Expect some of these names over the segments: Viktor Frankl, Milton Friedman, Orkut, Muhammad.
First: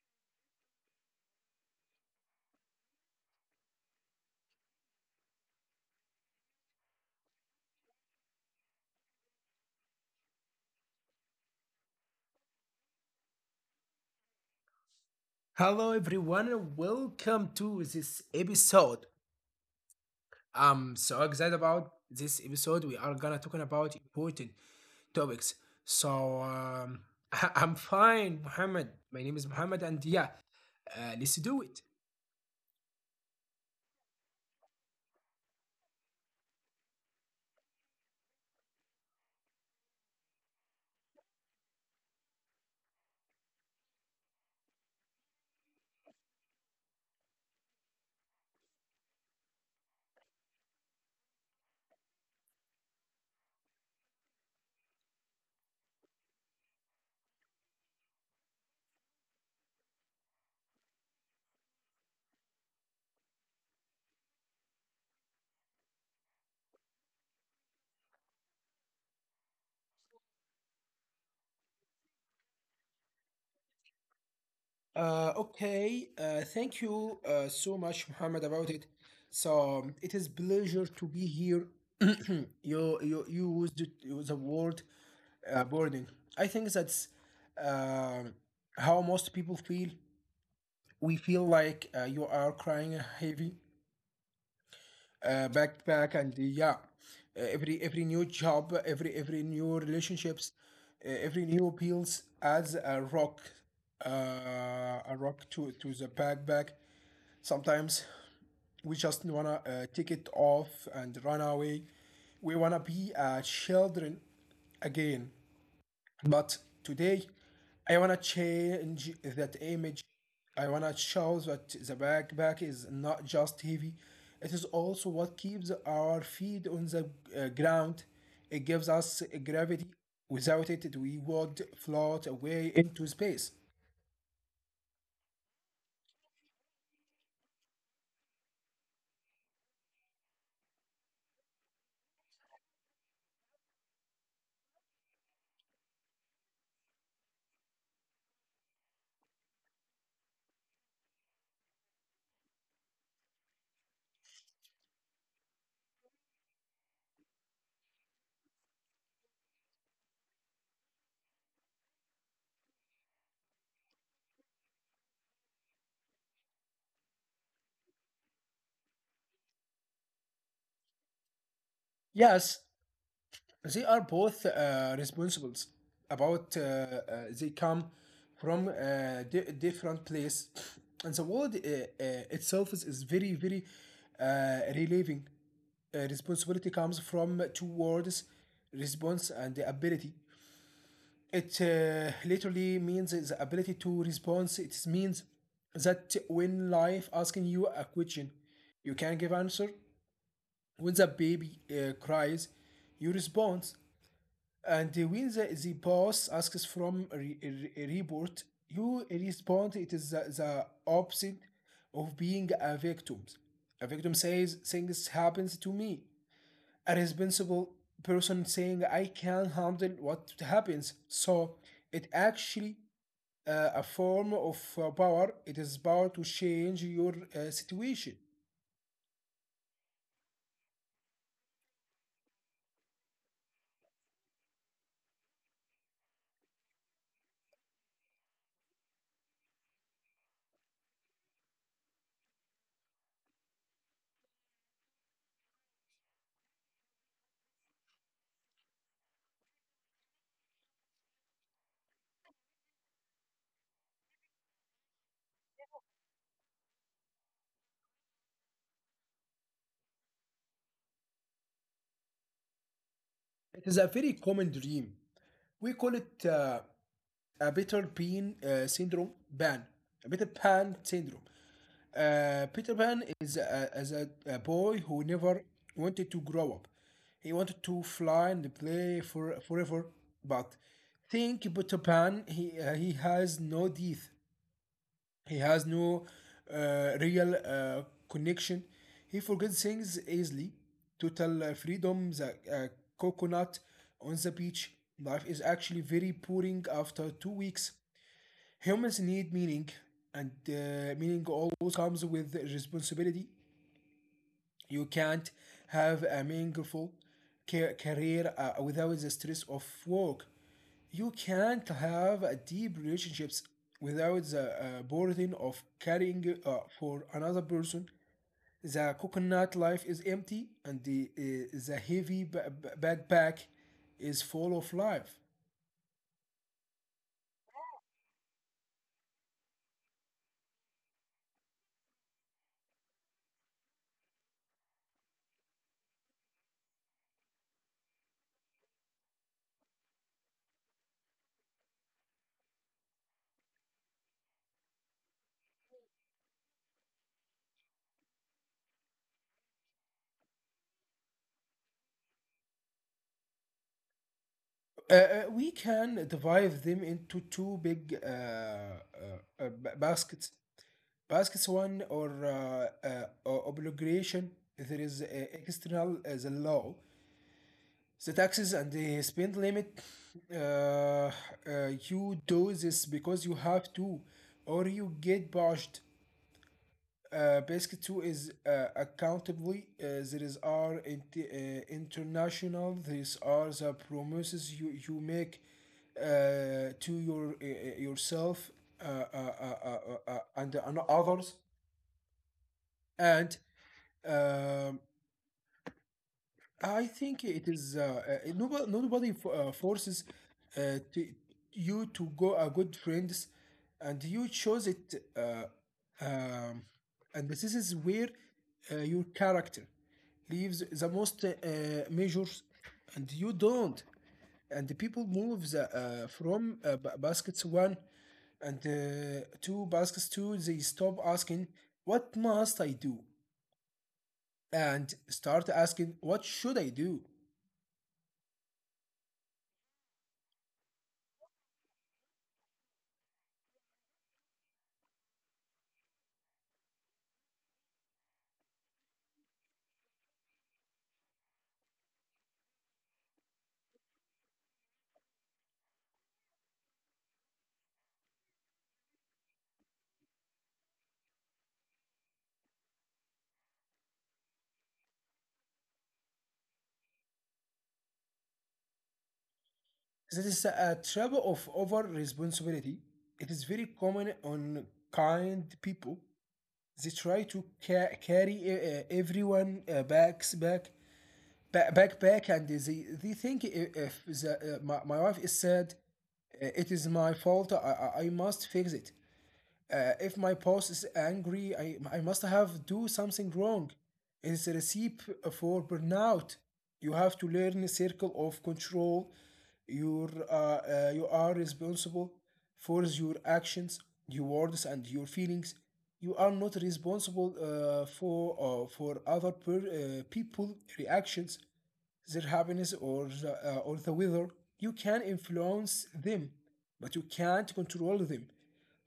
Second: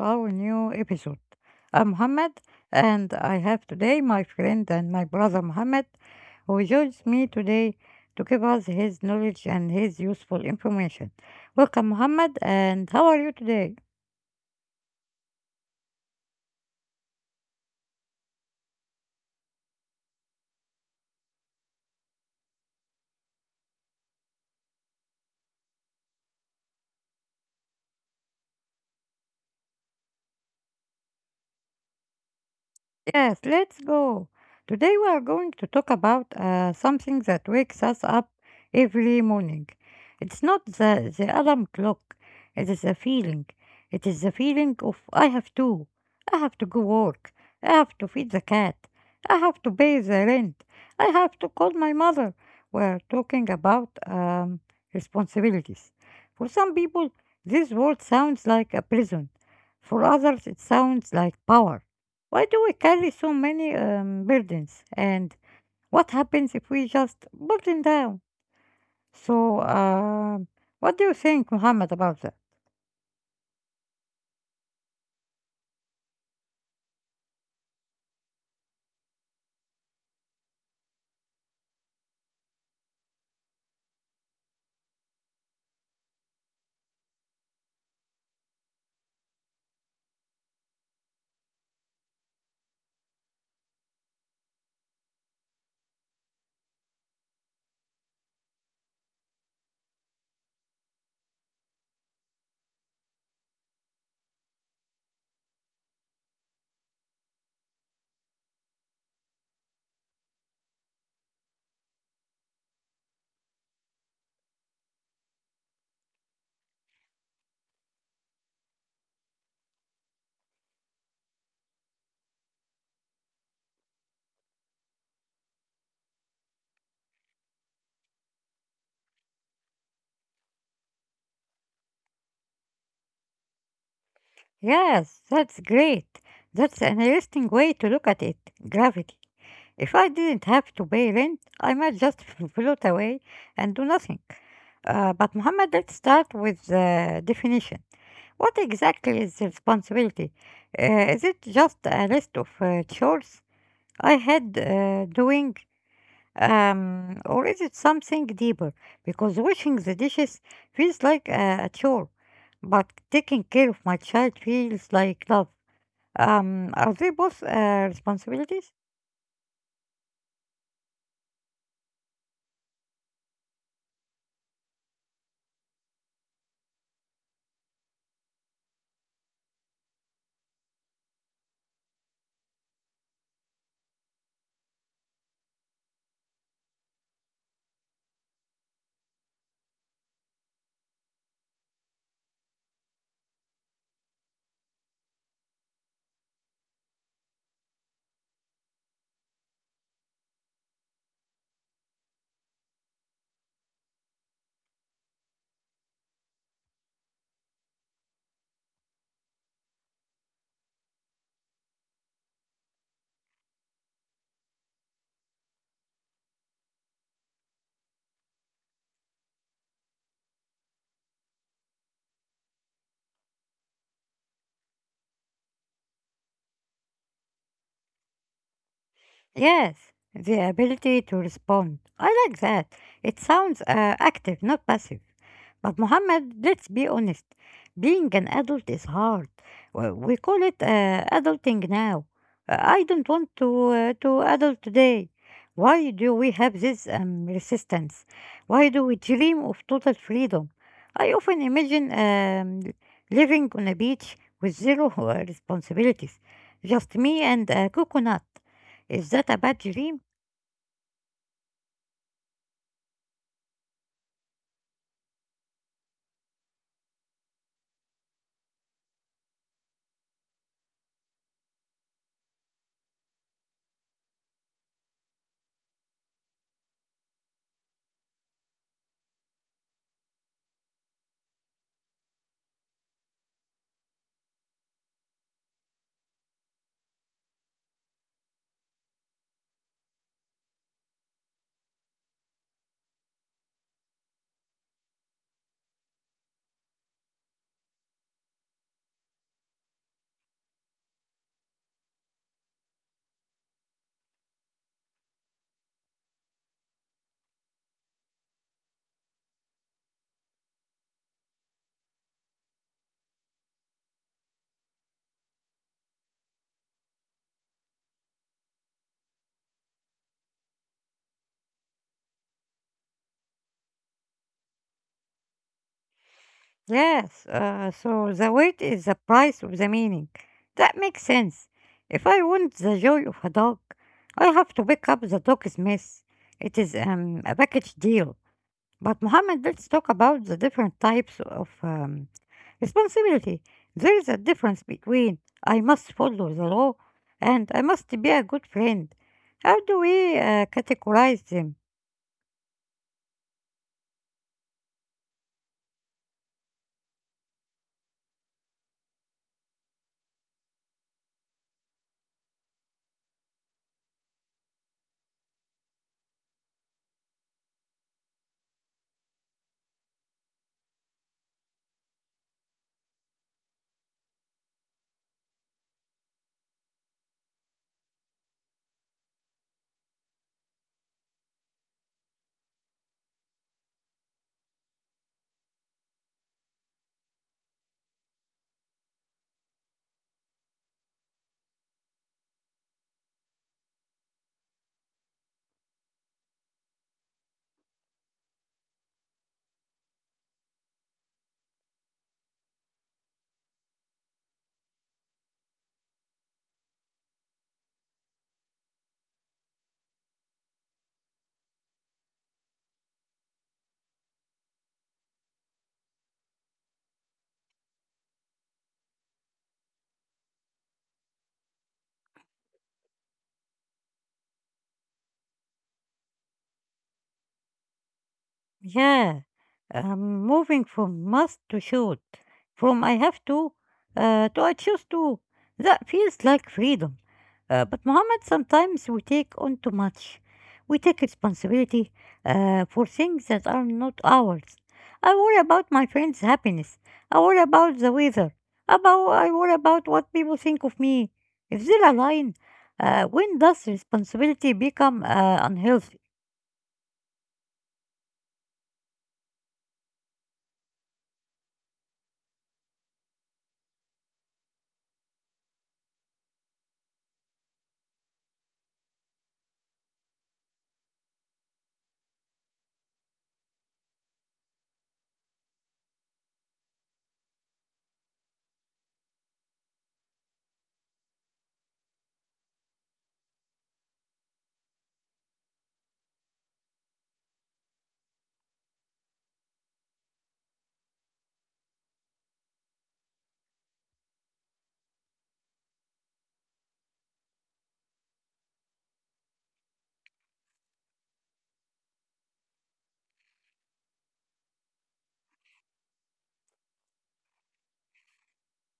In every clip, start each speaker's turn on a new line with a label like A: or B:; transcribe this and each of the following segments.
A: our new episode. I'm Mohammed, and I have today my friend and my brother Mohammed, who joins me today to give us his knowledge and his useful information. Welcome, Mohammed, and how are you today?
B: Hello, everyone, and welcome to this episode. I'm so excited about this episode. We are gonna talking about important topics. So um, I'm fine, Muhammad. My name is Muhammad, and yeah, let's do it.
A: Yes, let's go. Today we are going to talk about something that wakes us up every morning. It's not the alarm clock, it is a feeling. It is the feeling of I have to go work, I have to feed the cat, I have to pay the rent, I have to call my mother. We are talking about responsibilities. For some people, this word sounds like a prison. For others, it sounds like power. Why do we carry so many burdens? And what happens if we just burden down? So, what do you think, Muhammad, about that?
B: Okay, thank you so much, Muhammad, about it. It is pleasure to be here. You the word burden. I think that's um, how most people feel. We feel like you are crying heavy backpack, and yeah, every new job, every new relationships, every new pills adds a rock to the backpack. Sometimes we just wanna take it off and run away. We wanna be children again. But today, I wanna change that image. I wanna show that the backpack is not just heavy, it is also what keeps our feet on the ground. It gives us gravity. Without it, we would float away into space.
A: Yes, that's great. That's an interesting way to look at it. Gravity. If I didn't have to pay rent, I might just float away and do nothing. But Muhammad, let's start with the definition. What exactly is responsibility? Is it just a list of chores I had doing? Or is it something deeper? Because washing the dishes feels like a chore, but taking care of my child feels like love. Are they both responsibilities?
B: Yes, they are both responsible about they come from different place, and the world itself is very relieving. Responsibility comes from two words, response and the ability. It literally means the ability to respond. It means that when life asking you a question, you can give answer. When the baby cries, you respond, and when the boss asks from a, a report, you respond. It is the opposite of being a victim. A victim says things happens to me. A responsible person saying I can handle what happens. So it actually a form of power. It is power to change your situation.
A: Yes, the ability to respond. I like that. It sounds active, not passive. But Muhammad, let's be honest, being an adult is hard. We call it adulting now. I don't want to to adult today. Why do we have this resistance? Why do we dream of total freedom? I often imagine living on a beach with zero responsibilities, just me and a coconut. Is that a bad dream?
B: It is a very common dream. We call it a Peter Pan syndrome. Pan. A Peter Pan syndrome. Peter Pan is a boy who never wanted to grow up. He wanted to fly and play for forever, but think Peter Pan. He has no teeth. He has no real connection. He forgets things easily. Total freedom, the coconut on the beach. Life is actually very boring after 2 weeks. Humans need meaning, and meaning always comes with responsibility. You can't have a meaningful career without the stress of work. You can't have a deep relationships without the burden of caring for another person. The coconut life is empty, and the heavy backpack is full of life.
A: Yes, so the weight is the price of the meaning. That makes sense. If I want the joy of a dog, I have to pick up the dog's mess. It is a package deal. But Mohammed, let's talk about the different types of responsibility. There is a difference between I must follow the law and I must be a good friend. How do we categorize them?
B: We can divide them into two big baskets. Baskets one or obligation. There is external, the law, the taxes and the spend limit. Uh, uh, you do this because you have to, or you get bashed. Basically, two is accountably. There is are international. These are the promises you make to your yourself, uh, uh, uh, uh, and others, and um, I think it is nobody forces uh, to, you to go a good friends, and you chose it. Um, and this is where your character leaves the most measures, and you don't. And the people move from baskets one and two baskets two. They stop asking what must I do and start asking what should I do.
A: Yeah, I'm moving from must to should, from I have to to I choose to. That feels like freedom. But Mohammed, sometimes we take on too much. We take responsibility for things that are not ours. I worry about my friends' happiness. I worry about the weather. About I worry about what people think of me. If they're aligned, when does responsibility become unhealthy?
B: That is a trap of over responsibility. It is very common on kind people. They try to carry everyone backs back back back and they think if the, my wife is sad, it is my fault. I must fix it. If my boss is angry, I must have do something wrong. It's a recipe for burnout. You have to learn a circle of control. You are responsible for your actions, your words, and your feelings. You are not responsible for for other people reactions, their happiness or the weather. You can influence them, but you can't control them.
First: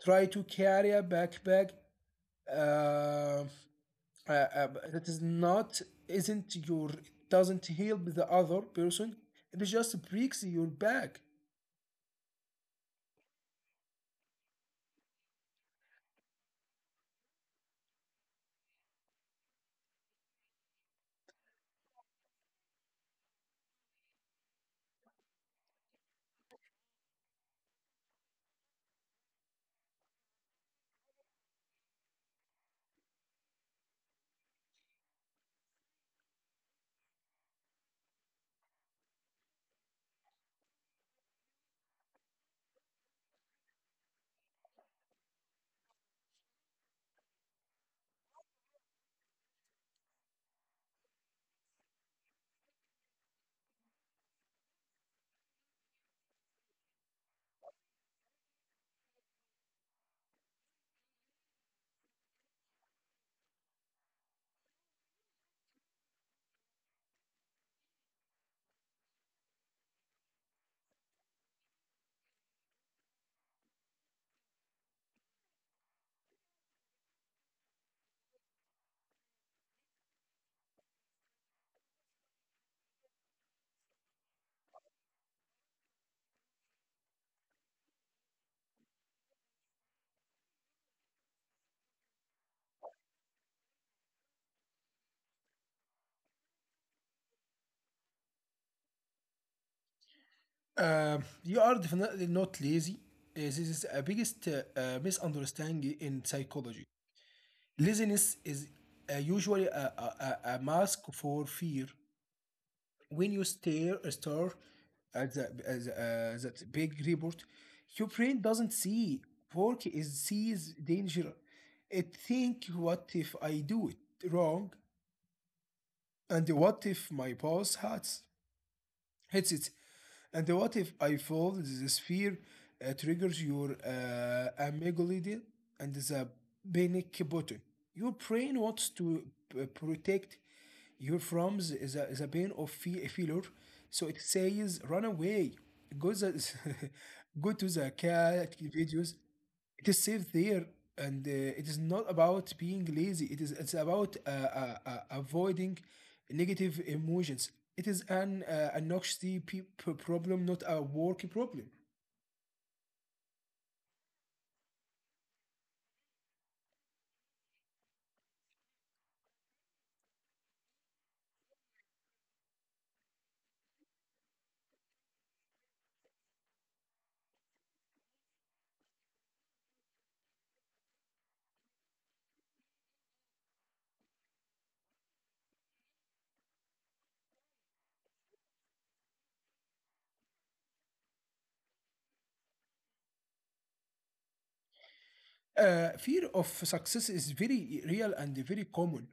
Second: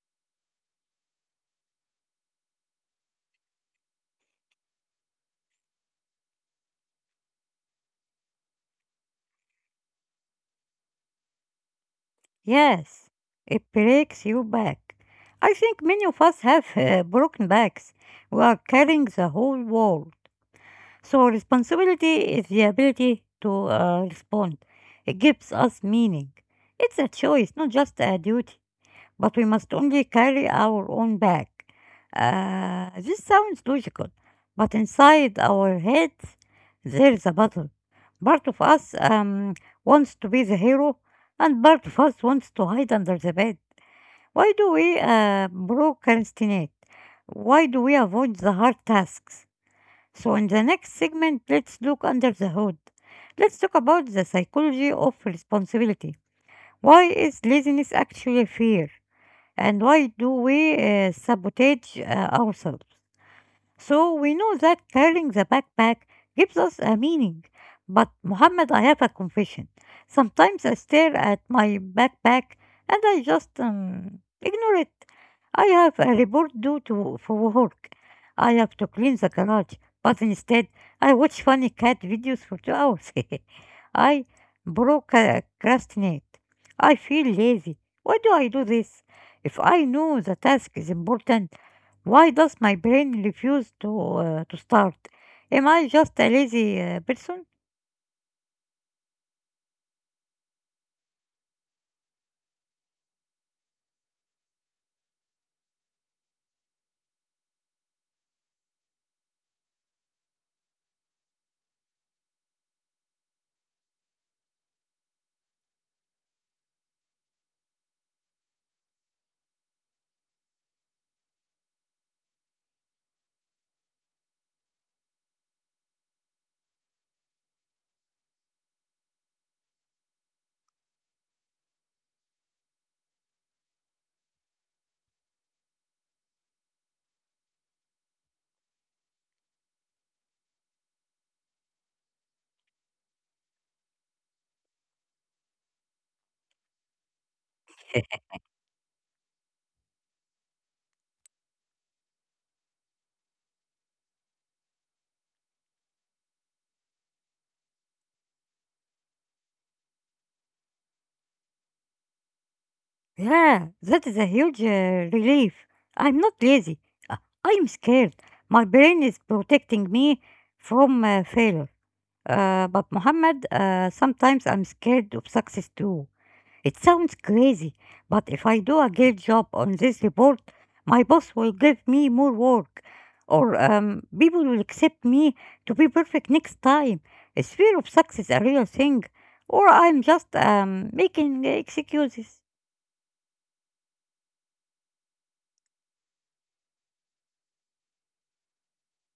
B: Try to carry a backpack uh, that is not isn't your doesn't help the other person. It just breaks your back.
A: Yes, it breaks you back. I think many of us have broken backs. We are carrying the whole world. So, responsibility is the ability to respond, it gives us meaning. It's a choice, not just a duty, but we must only carry our own bag. This sounds logical, but inside our heads there is a battle. Part of us wants to be the hero, and part of us wants to hide under the bed. Why do we procrastinate? Why do we avoid the hard tasks? So, in the next segment, let's look under the hood. Let's talk about the psychology of responsibility. Why is laziness actually fear? And why do we sabotage ourselves? So we know that carrying the backpack gives us a meaning. But Muhammad, I have a confession. Sometimes I stare at my backpack and I just ignore it. I have a report due to for work. I have to clean the garage, but instead I watch funny cat videos for 2 hours. I procrastinate. I feel lazy. Why do I do this? If I know the task is important, why does my brain refuse to to start? Am I just a lazy person?
B: You are definitely not lazy. This is a biggest misunderstanding in psychology. Laziness is usually a mask for fear. When you stare at the, that big report, your brain doesn't see work is sees danger. It think what if I do it wrong and what if my boss hurts headsets. And what if I fall? The sphere triggers your amygdala and the panic button. Your brain wants to protect you from the, the pain of failure, so it says, "Run away, go the, go to the cat videos." It is safe there, and it is not about being lazy. It is it's about avoiding negative emotions. It is an anxiety problem, not a work problem.
A: Yeah, that is a huge relief. I'm not lazy. Uh, I'm scared. My brain is protecting me from failure. But Muhammad, sometimes I'm scared of success too. It sounds crazy, but if I do a great job on this report, my boss will give me more work, or people will accept me to be perfect next time. Is fear of success a real thing, or I'm just making excuses?
B: Fear of success is very real and very common.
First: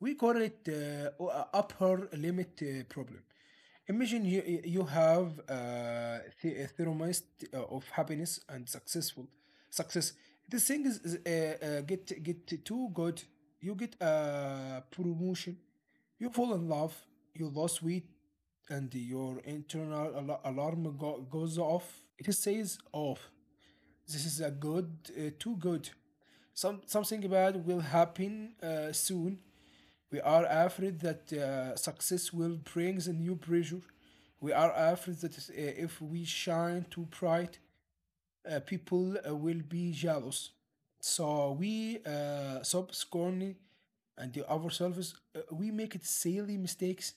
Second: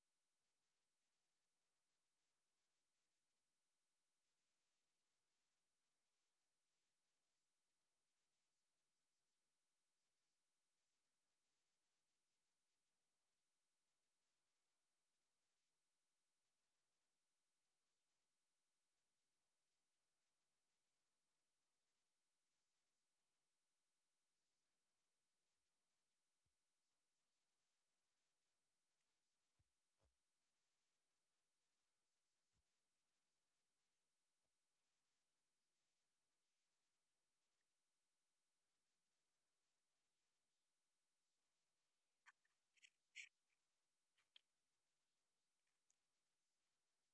B: We call it upper limit problem. Imagine you have a thermist of happiness and success. This thing is, get too good. You get a promotion. You fall in love. You lose weight, and your internal alarm goes off. It says off this is a good, too good. Something bad will happen soon. We are afraid that success will bring the new pressure. We are afraid that if we shine too bright, people will be jealous. So we stop scorning and the ourselves. We make it silly mistakes.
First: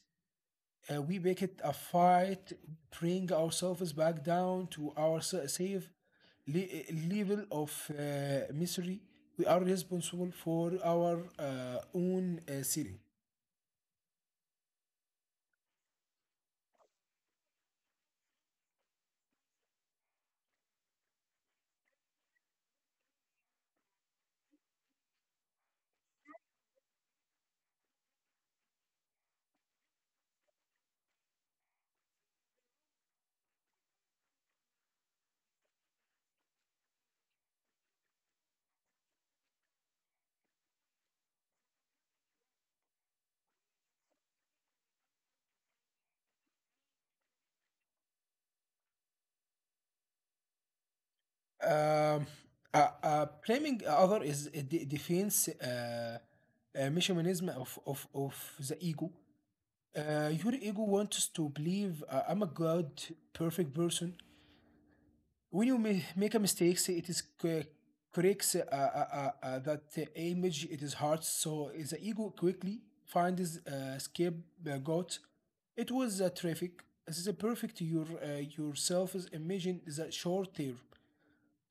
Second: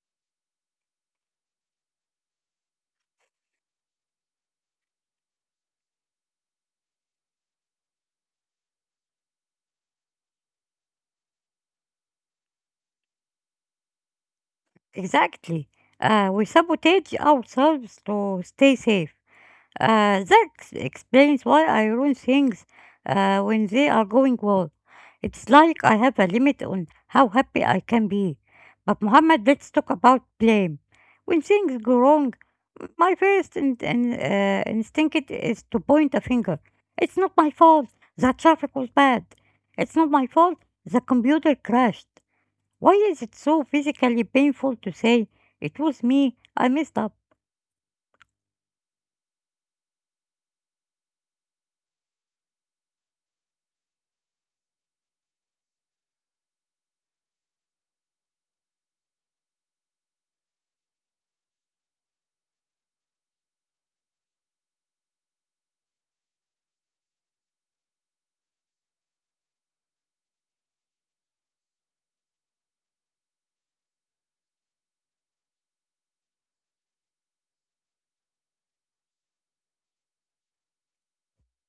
B: We make it a fight, bring ourselves back down to our safe level of misery. We are responsible for our own city.
A: Exactly. We sabotage ourselves to stay safe. That explains why I ruin things when they are going well. It's like I have a limit on how happy I can be. But Muhammad, let's talk about blame. When things go wrong, my first instinct is to point a finger. It's not my fault. The traffic was bad. It's not my fault. The computer crashed. Why is it so physically painful to say, it was me, I messed up?
B: Um, blaming other is a defense mechanism of the ego. Your ego wants to believe I'm a good, perfect person. When you make a mistake, say it is corrects that image. It is hard, so is the ego quickly finds scapegoat. It was traffic. This is a perfect your yourself is imagine the short term.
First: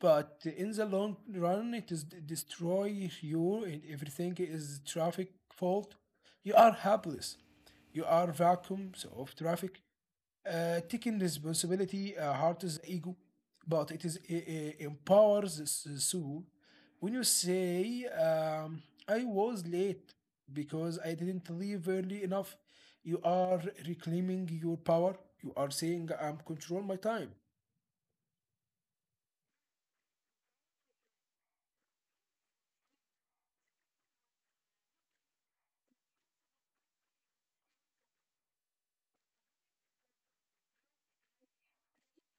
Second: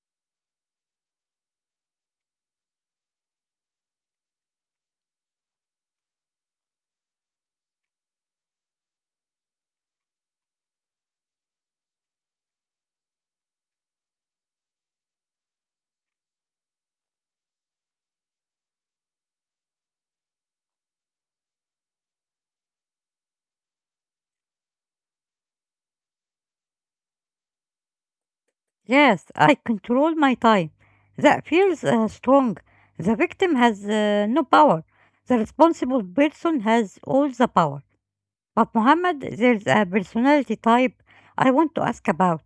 B: But in the long run, it is destroy you, and everything is traffic fault. You are helpless. You are vacuums of traffic. Taking responsibility hurts ego, but it is empowers the soul. When you say, "I was late because I didn't leave early enough," you are reclaiming your power. You are saying, "I'm control my time."
A: Yes, I control my time. That feels strong. The victim has no power. The responsible person has all the power. But Muhammad, there's a personality type I want to ask about.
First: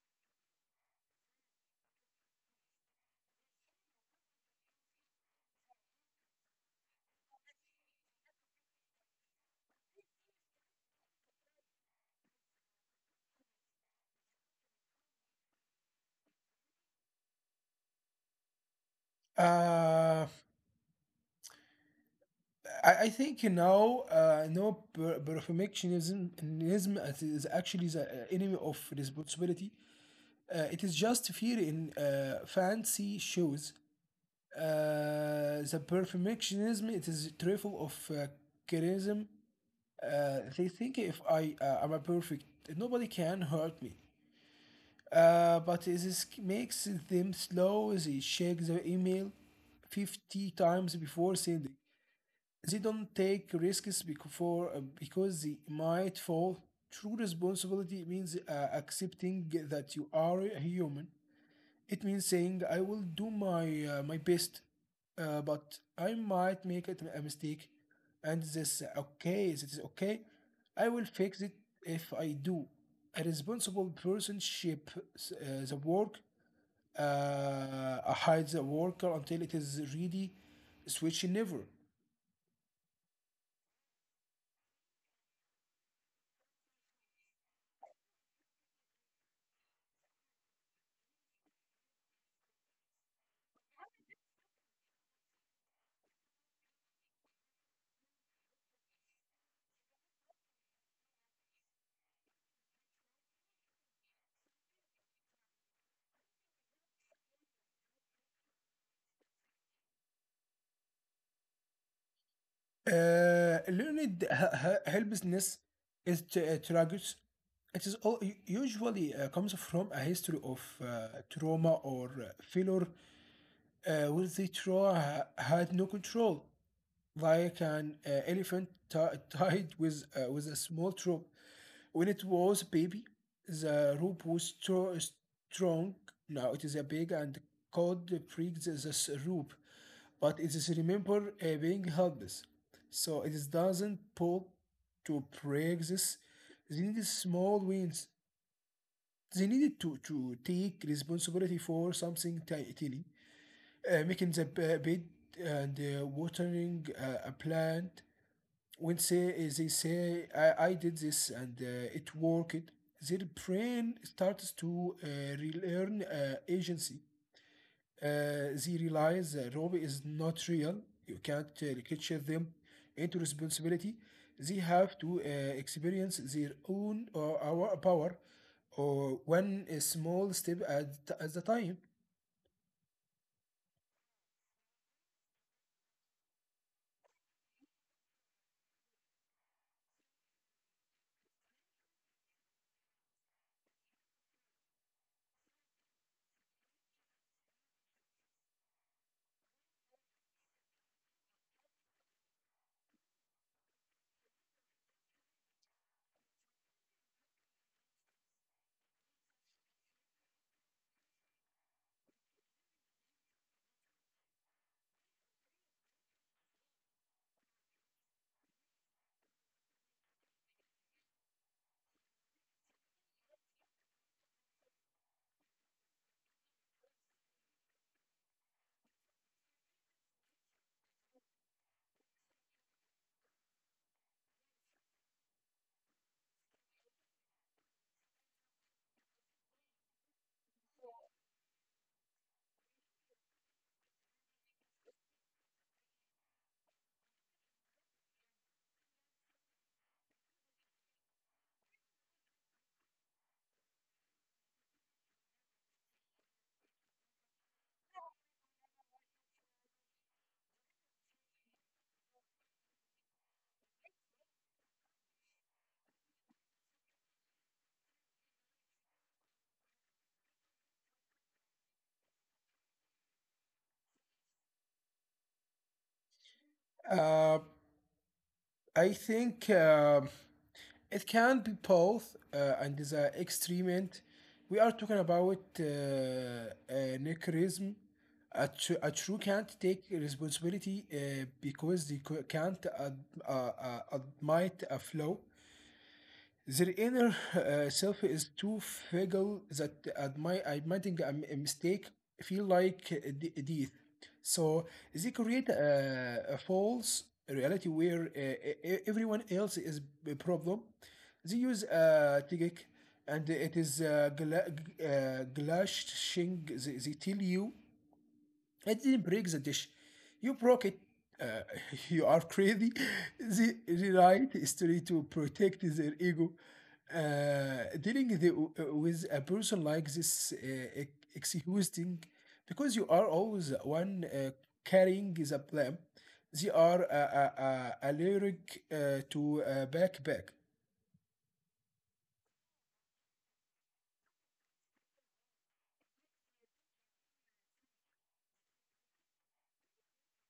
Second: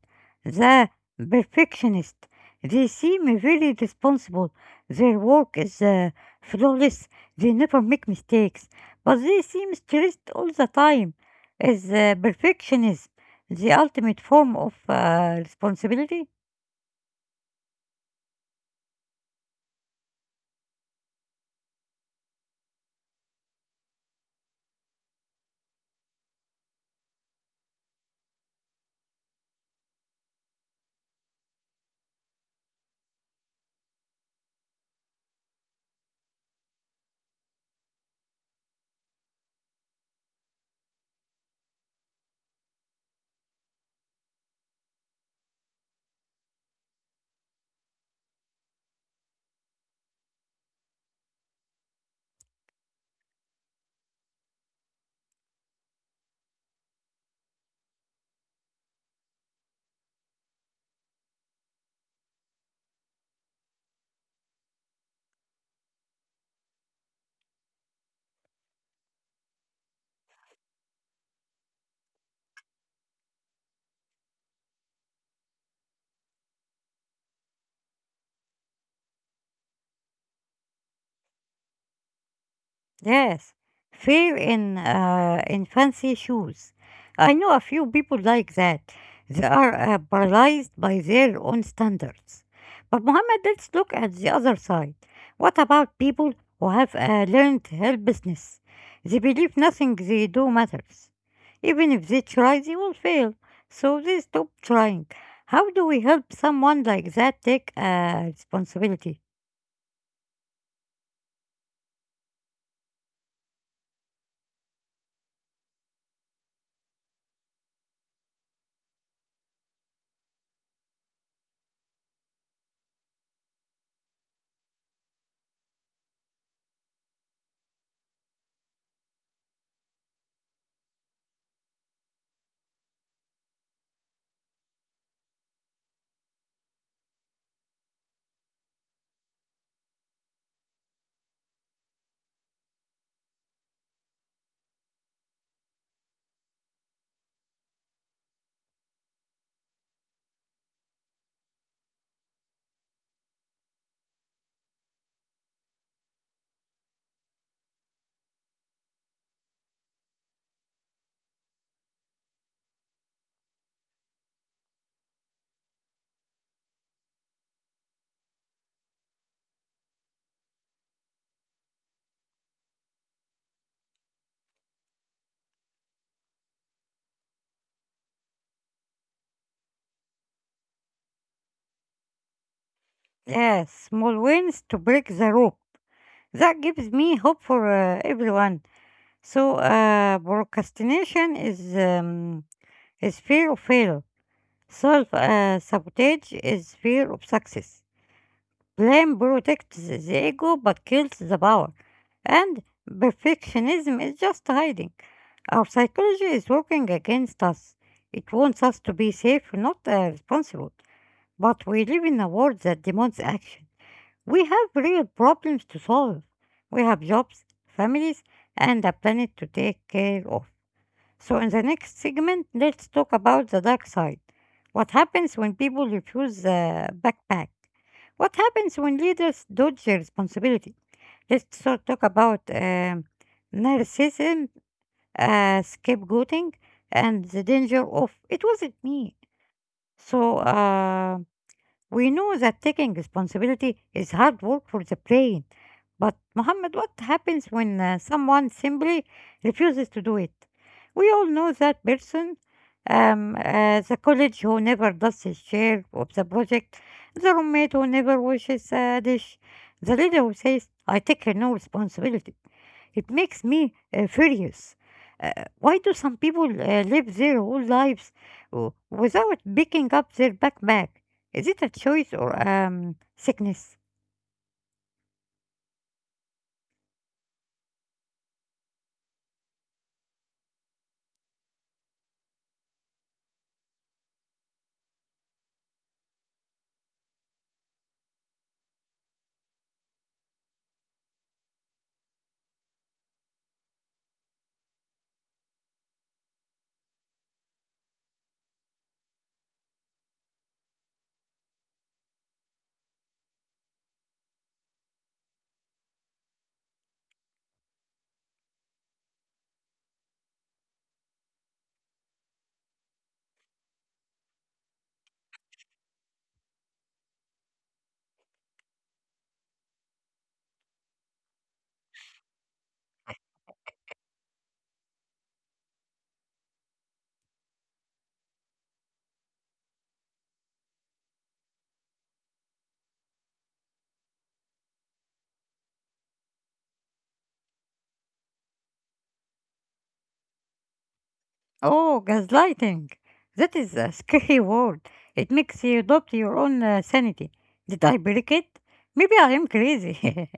A: The perfectionist. They seem very responsible. Their work is flawless. They never make mistakes. But they seem stressed all the time. Is perfectionism the ultimate form of responsibility?
B: Uh, I think you know no perfectionism ism is actually the enemy of responsibility. It is just fear in fancy shoes. The perfectionism it is trifle of charism. They think if I am a perfect, nobody can hurt me. But this makes them slow. They check the email 50 times before sending. They don't take risks before because they might fall. True responsibility means accepting that you are a human. It means saying, I will do my best, but I might make it a mistake. And this, okay, this is okay. I will fix it if I do. A responsible person ship the work, hides the worker until it is ready, switch never.
A: Yes, fear in in fancy shoes. I know a few people like that. They are paralyzed by their own standards. But Mohammed, let's look at the other side. What about people who have learned helplessness? They believe nothing they do matters. Even if they try, they will fail. So they stop trying. How do we help someone like that take responsibility?
B: Learned helplessness is tragic. It is all, usually comes from a history of trauma or failure where the trauma had no control, like an elephant tied with a small rope. When it was a baby, the rope was strong. Now it is a big and cold break the rope, but it is remember being helpless. So it is doesn't pull to break this. They need small wins. They needed to take responsibility for something tiny, making the bed and watering a plant. When say eh, they say I did this and it worked, their brain starts to relearn agency. They realize Robbie is not real. You can't lecture them into responsibility. They have to experience their own or our power, or one small step at the time.
A: Yes, small wins to break the rope. That gives me hope for everyone. So procrastination is fear of failure. Self sabotage is fear of success. Blame protects the ego but kills the power. And perfectionism is just hiding. Our psychology is working against us. It wants us to be safe, not responsible. But we live in a world that demands action. We have real problems to solve. We have jobs, families, and a planet to take care of. So, in the next segment, let's talk about the dark side. What happens when people refuse the backpack? What happens when leaders dodge their responsibility? Let's talk about narcissism, scapegoating, and the danger of it wasn't me. So, we know that taking responsibility is hard work for the brain. But, Muhammad, what happens when someone simply refuses to do it? We all know that person, the college who never does his share of the project, the roommate who never washes a dish, the leader who says, I take no responsibility. It makes me furious. Uh, why do some people live their whole lives without picking up their backpack? Is it a choice or sickness?
B: Uh, I think it can be both, and the extreme we are talking about nihilism. A true can't take responsibility because they can't admit a flaw. Their inner self is too fragile that admitting a mistake feel like a death. So they create a false reality where everyone else is a problem. They use a tagik, and it is glashing. They tell you, I didn't break the dish. You broke it. Uh, you are crazy. The right history to protect their ego. Dealing with a person like this, exhausting because you are always the one carrying the blame. They are allergic to backpack.
A: Oh, gaslighting. That is a scary word. It makes you doubt your own sanity. Did I break it? Maybe I am crazy.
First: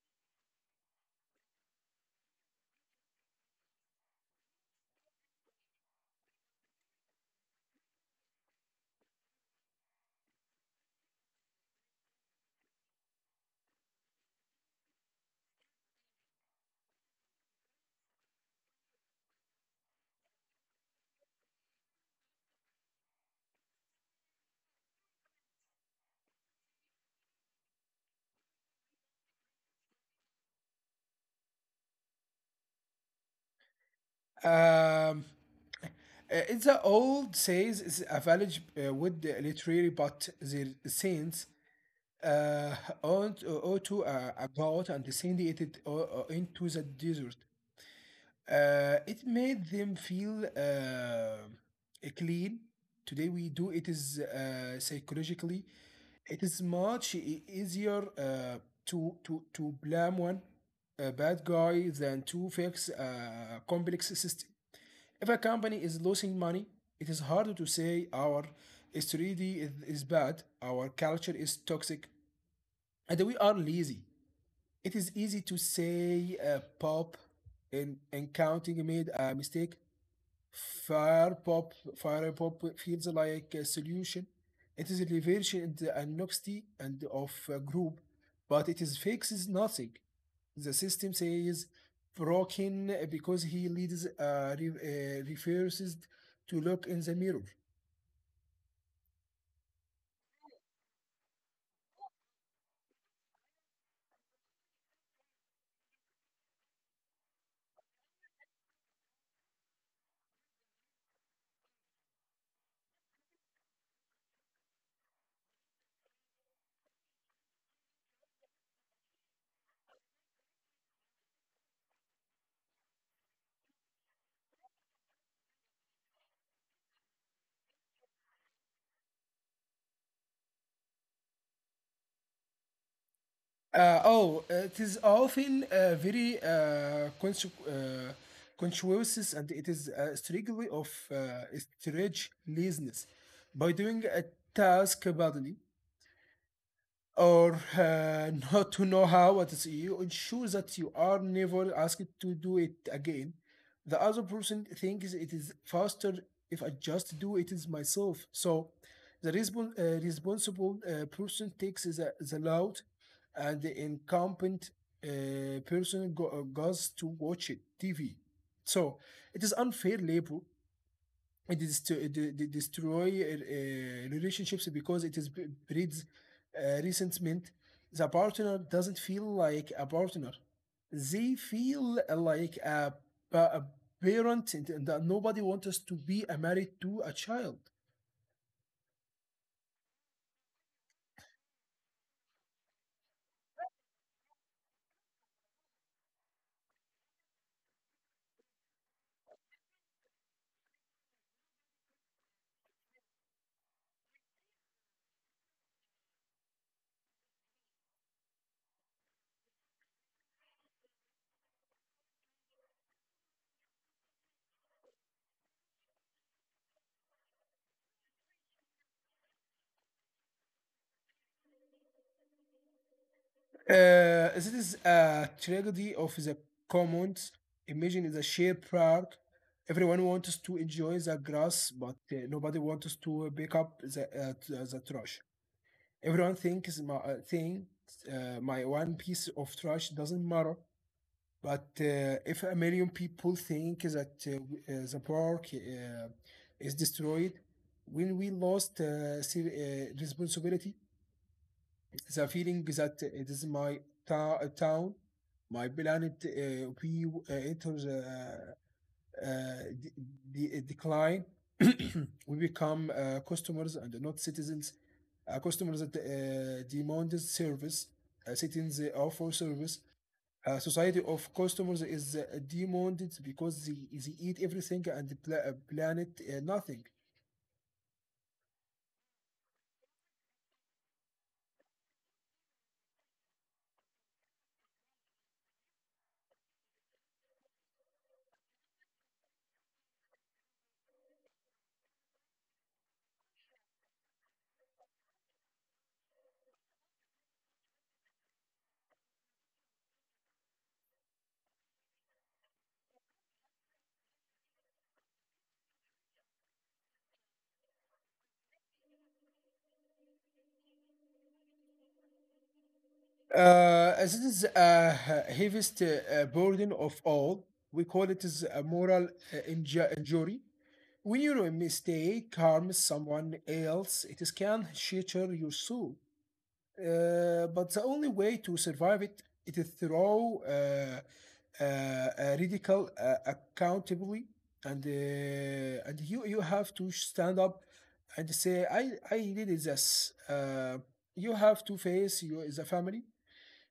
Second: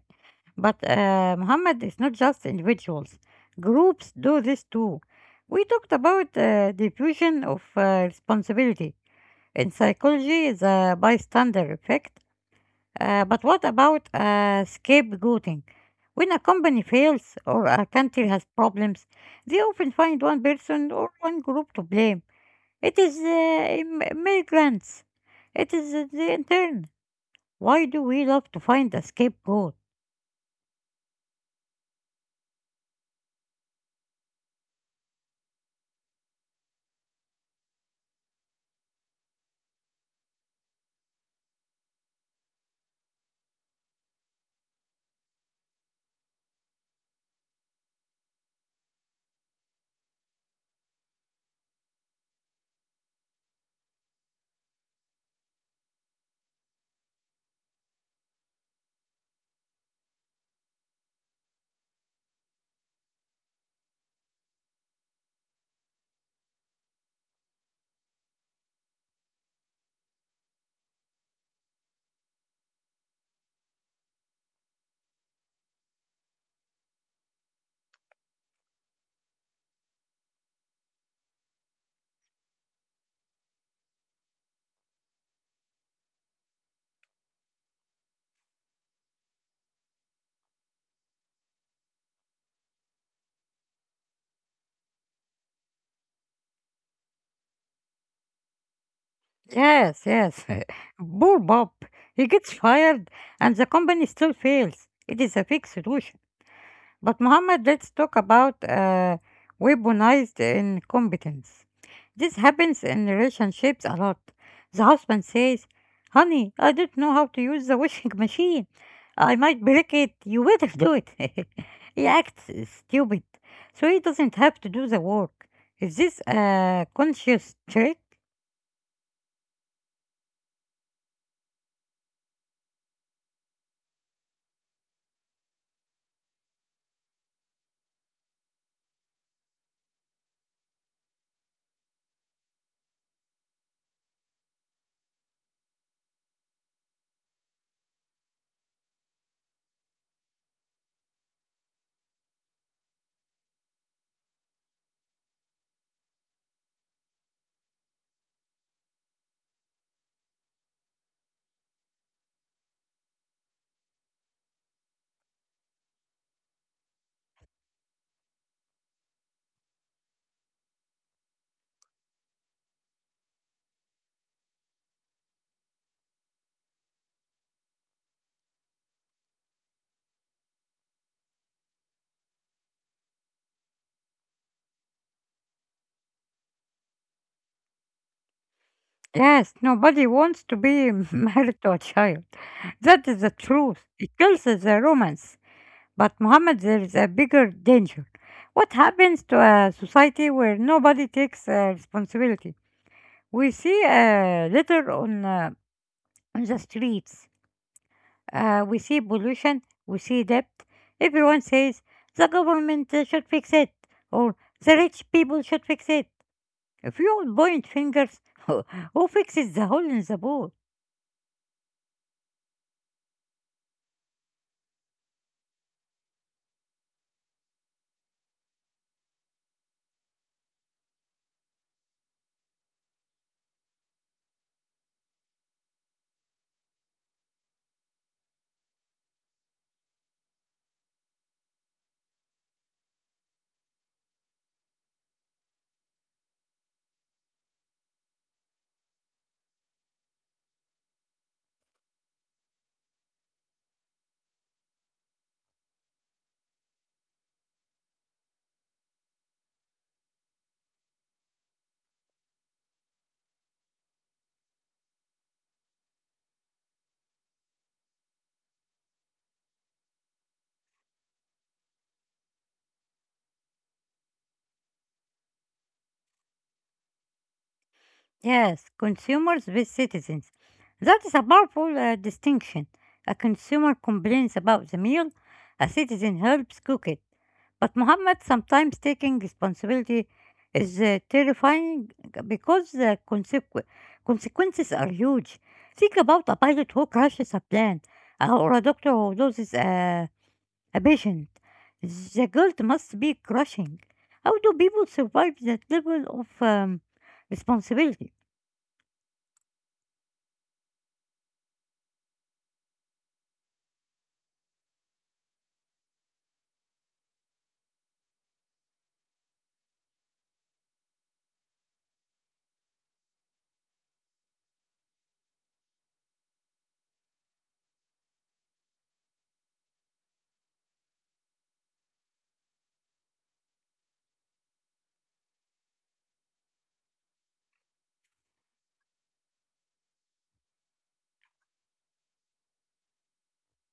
A: But Muhammad is not just individuals. Groups do this too. We talked about diffusion of responsibility. In psychology, is a bystander effect. But what about scapegoating? When a company fails or a country has problems, they often find one person or one group to blame. It is immigrants. It is the intern. Why do we love to find a scapegoat?
B: Um, uh, It's the old says is a village with the literary but their sense, uh, aunt Otto about and send it into the desert. It made them feel clean. Today we do it is psychologically. It is much easier to blame one bad guy than to fix a complex system. If a company is losing money, it is harder to say our strategy is bad, our culture is toxic. And we are lazy. It is easy to say pop in counting made a mistake. Fire pop feels like a solution. It is a reversion and the anonymity and of a group, but it is fixes nothing. The system says broken because he leads refuses to look in the mirror.
A: Yes, yes. Poor Bob. He gets fired and the company still fails. It is a fixed solution. But Mohammed, let's talk about weaponized incompetence. This happens in relationships a lot. The husband says, Honey, I don't know how to use the washing machine. I might break it. You better do it. He acts stupid, so he doesn't have to do the work. Is this a conscious trick?
B: Oh, it is often very conscious, and it is a struggle of uh, stretch laziness. By doing a task badly, or not to know how it is, you ensure that you are never asked to do it again. The other person thinks it is faster if I just do it is myself, so the responsible person takes the loud, and the incompetent person goes to watch it TV, so it is unfair labor. It is to destroy relationships because it is breeds resentment. The partner doesn't feel like a partner; they feel like a parent, and that nobody wants us to be a married to a child.
A: Yes, nobody wants to be married to a child. That is the truth. It kills the romance. But Mohammed, there is a bigger danger. What happens to a society where nobody takes responsibility? We see litter on on the streets. We see pollution. We see debt. Everyone says the government should fix it, or the rich people should fix it. If you all point fingers, who fixes the hole in the wall?
B: This is a tragedy of the commons. Imagine is a shared park. Everyone wants to enjoy the grass, but nobody wants to pick up the trash. Everyone thinks my one piece of trash doesn't matter, but if a million people think that, the park is destroyed. When we lost responsibility, the feeling that it is my town, my planet, we enter the uh, de- decline. We become customers and not citizens. Customers that demand service. Citizens offer service. Society of customers is demanded because they eat everything and the planet nothing.
A: Yes, consumers with citizens. That is a powerful distinction. A consumer complains about the meal, a citizen helps cook it. But Muhammad, sometimes taking responsibility is terrifying because the consequences are huge. Think about a pilot who crashes a plane or a doctor who loses a patient. The guilt must be crushing. How do people survive that level of responsibility?
B: As it is a heaviest burden of all, we call it is a moral injury. When your mistake harms someone else, it can shatter your soul. But the only way to survive it, it is through radical accountability, and and you have to stand up and say, I did this. You have to face your the family.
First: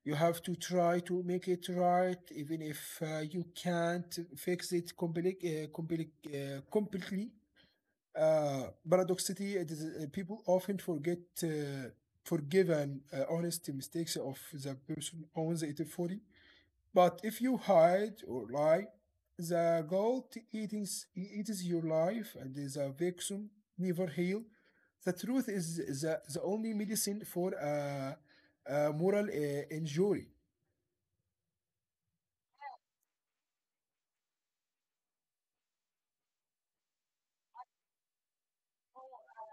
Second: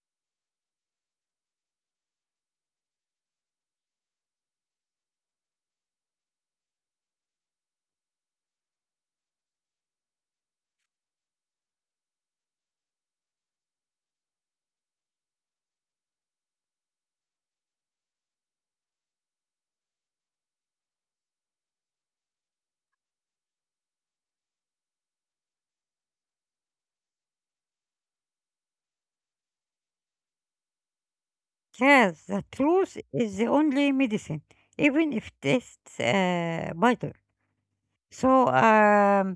B: You have to try to make it right, even if you can't fix it completely. Paradoxicity, it is, people often forget uh, forgive and honest mistakes of the person owns it fully. But if you hide or lie, the guilt eatings eats your life and the victim never heal. The truth is the only medicine for a moral injury.
A: Yes, the truth is the only medicine, even if it tastes bitter. So, um,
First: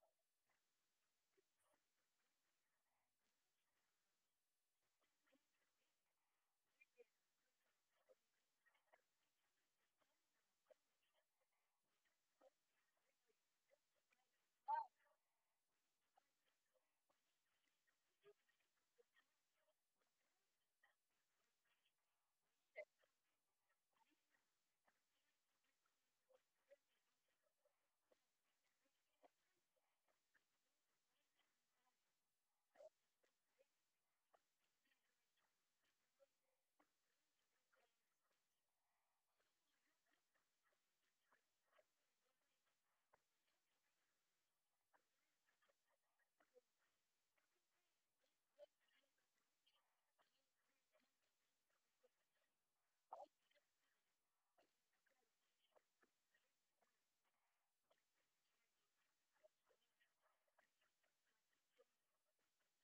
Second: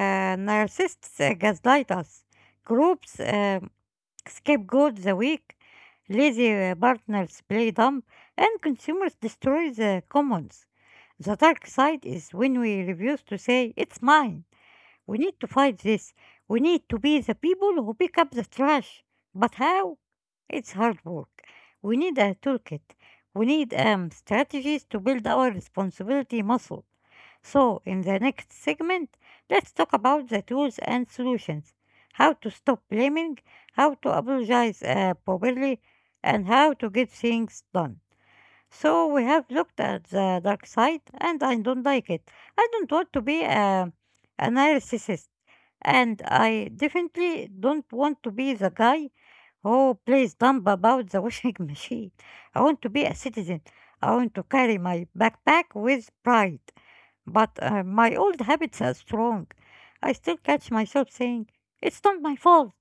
A: uh, narcissists gaslight us. Groups scapegoat the weak, lazy partners play dumb, and consumers destroy the commons. The dark side is when we refuse to say, it's mine. We need to fight this. We need to be the people who pick up the trash. But how? It's hard work. We need a toolkit. We need strategies to build our responsibility muscle. So, in the next segment, let's talk about the tools and solutions, how to stop blaming, how to apologize properly, and how to get things done. So, we have looked at the dark side, and I don't like it. I don't want to be a narcissist. And I definitely don't want to be the guy who plays dumb about the washing machine. I want to be a citizen. I want to carry my backpack with pride. But my old habits are strong. I still catch myself saying, it's not my fault,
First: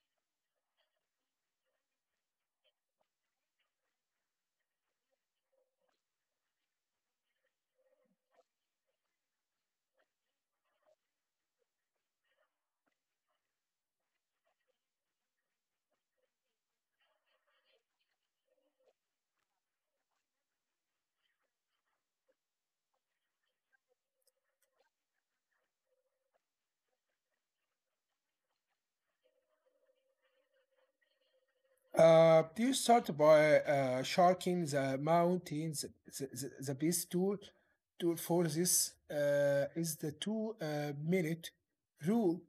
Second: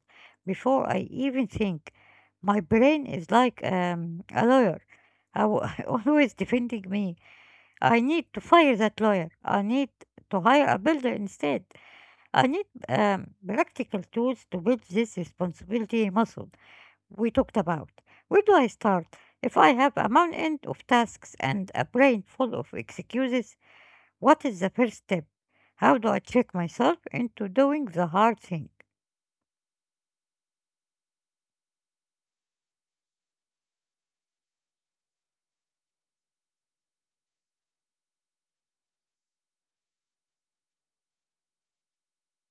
A: before I even think. My brain is like a lawyer, aw- always defending me. I need to fire that lawyer. I need to hire a builder instead. I need practical tools to build this responsibility muscle we talked about. Where do I start? If I have a mountain of tasks and a brain full of excuses, what is the first step? How do I trick myself into doing the hard thing?
B: You start by shocking the mountains. The best tool for this is the two minute rule.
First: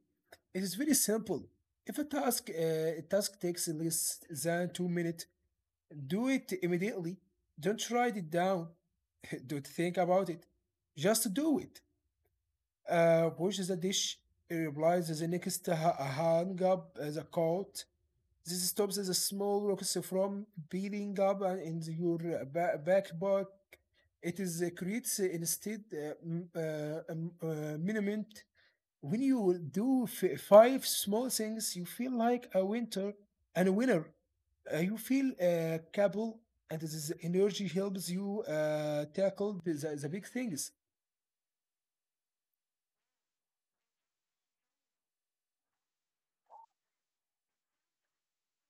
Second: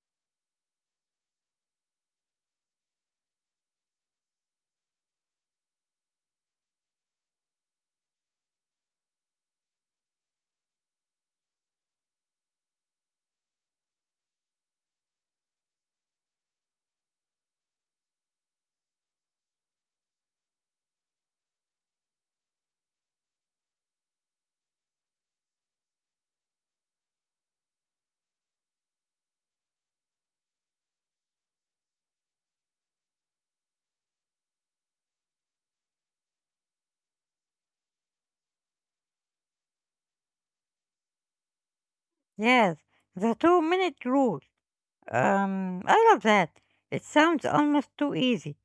B: It is very simple. If a task takes less than 2 minutes, do it immediately. Don't write it down. Don't think about it. Just do it. Wash the dish. Replies the next hang up the coat. This stops the small rocks from building up in your backpack. It is creates instead monument. When you do five small things, you feel like a winter and a winner. You feel capable, and this energy helps you tackle the big things.
A: Yes, the 2 minute rule. I love that. It sounds almost too easy,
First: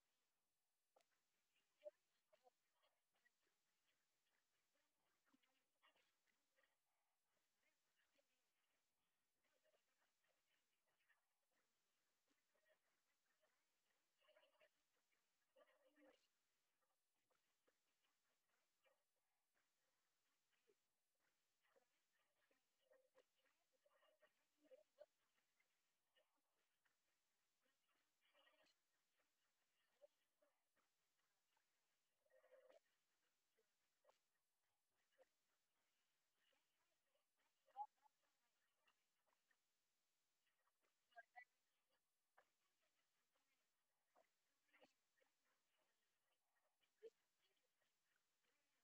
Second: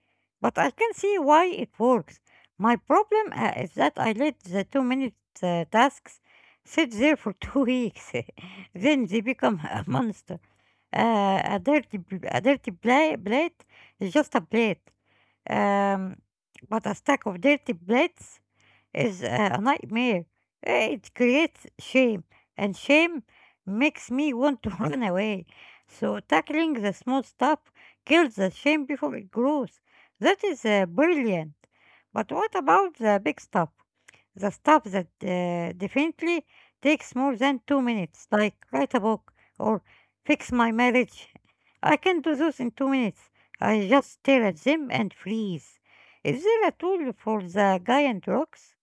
A: but I can see why it works. My problem is that I let the 2 minute tasks sit there for 2 weeks. Then they become a monster. A dirty, a dirty plate is just a plate. Um, but a stack of dirty plates is a nightmare. It creates shame, and shame makes me want to run away. So tackling the small stuff kills the shame before it grows. That is brilliant. But what about the big stuff? The stuff that definitely takes more than 2 minutes, like write a book or fix my marriage. I can do those in 2 minutes. I just stare at them and freeze. Is there a tool for the giant rocks?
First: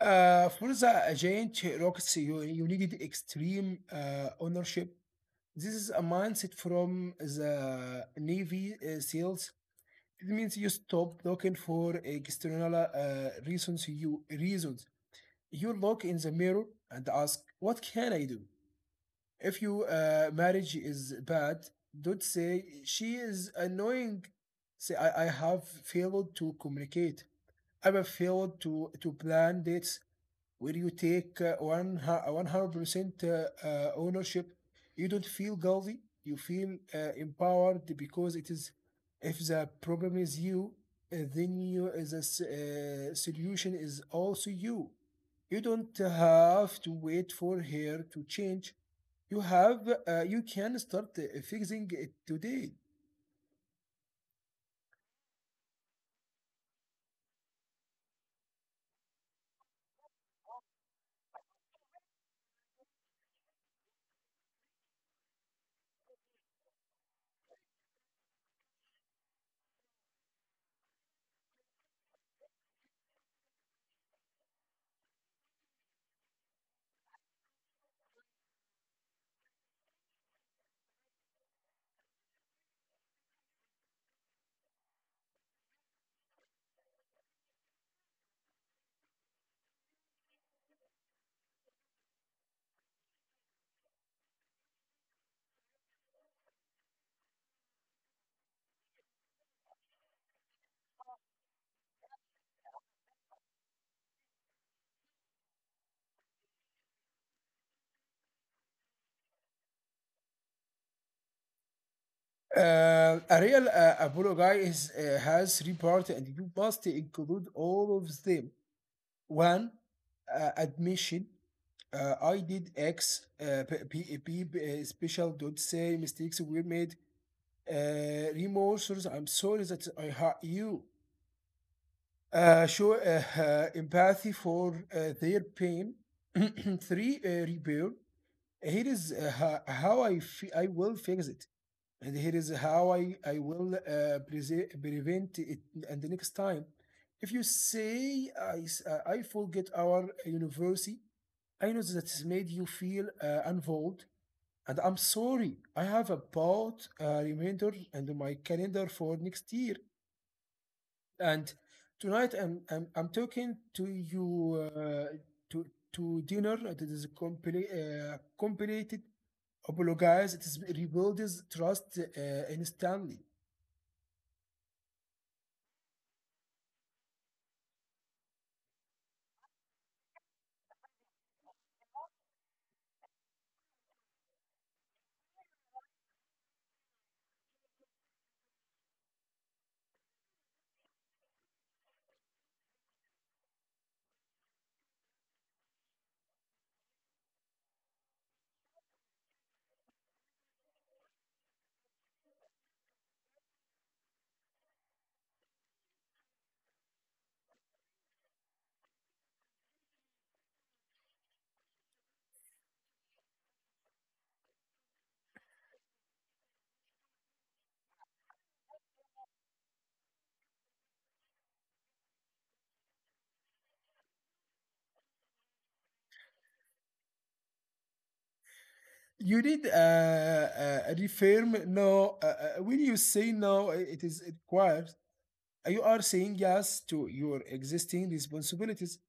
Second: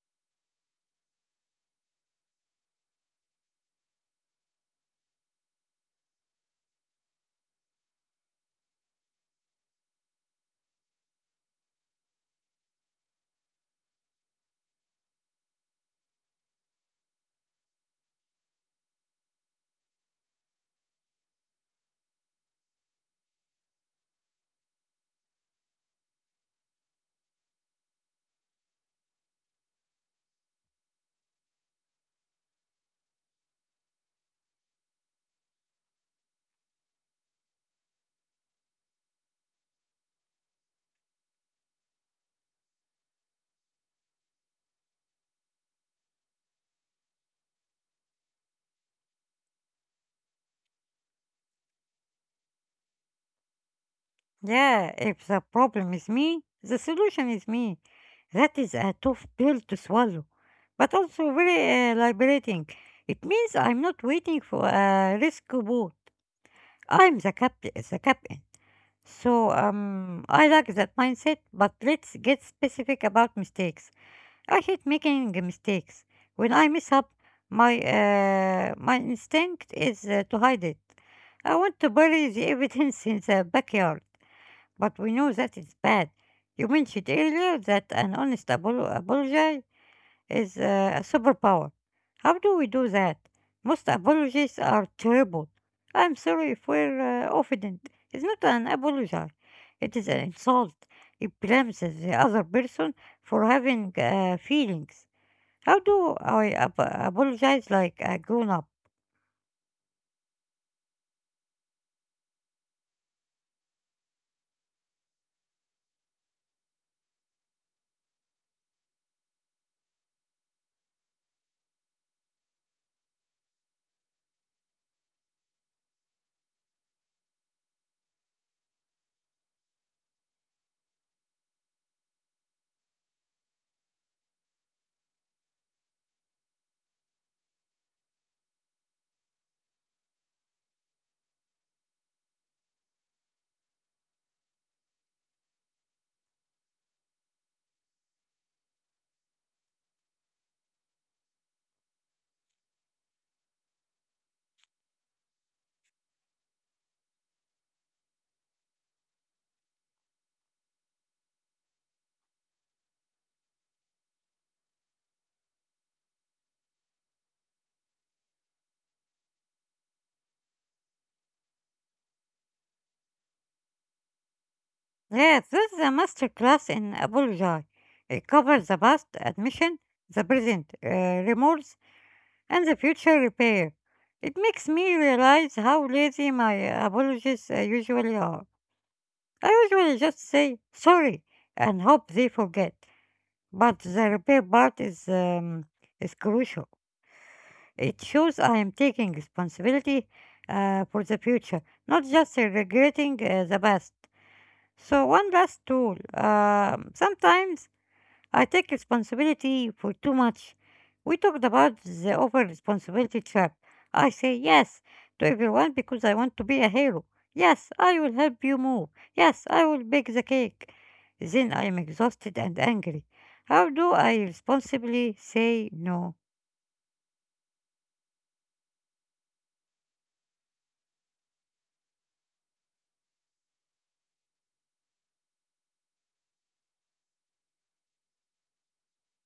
B: For the giant rocks, you needed extreme ownership. This is a mindset from the Navy SEALs. It means you stop looking for external reasons. You reasons. You look in the mirror and ask, "What can I do?" If your marriage is bad, don't say she is annoying. Say I have failed to communicate. I have failed to plan dates where you take one 100% ownership. You don't feel guilty, you feel empowered, because it is if the problem is you, then you as a solution is also you. You don't have to wait for her to change. you have you can start fixing it today.
A: Yeah, if the problem is me, the solution is me. That is a tough pill to swallow, but also very liberating. It means I'm not waiting for a rescue boat. I'm the captain. The captain. So I like that mindset. But let's get specific about mistakes. I hate making mistakes. When I mess up, my instinct is to hide it. I want to bury the evidence in the backyard. But we know that it's bad. You mentioned earlier that an honest apology is a superpower. How do we do that? Most apologies are terrible. I'm sorry if we're offended. It's not an apology, it is an insult. It blames the other person for having feelings. How do I apologize like a grown up?
B: A real apology has three parts, and you must include all of them. One, admission. I did X. Special dot say mistakes were made. Remorse. I'm sorry that I hurt you. Show empathy for their pain. Three, repair. Here is how I will fix it, and here is how I will prevent it. And the next time, if you say, I forget our university, I know that's made you feel involved, and I'm sorry. I have about a reminder and my calendar for next year. And tonight I'm talking to you, to to dinner. It is complicated. Apologize. It is rebuilds trust instantly.
A: Yes, this is a master class in apology. It covers the past admission, the present remorse, and the future repair. It makes me realize how lazy my apologies usually are. I usually just say sorry and hope they forget. But the repair part is crucial. It shows I am taking responsibility for the future, not just regretting the past. So one last tool. Sometimes I take responsibility for too much. We talked about the over responsibility trap. I say yes to everyone because I want to be a hero. Yes, I will help you move. Yes, I will bake the cake. Then I am exhausted and angry. How do I responsibly say no?
B: You need reaffirm no. When you say no, it is required. You are saying yes to your existing responsibilities.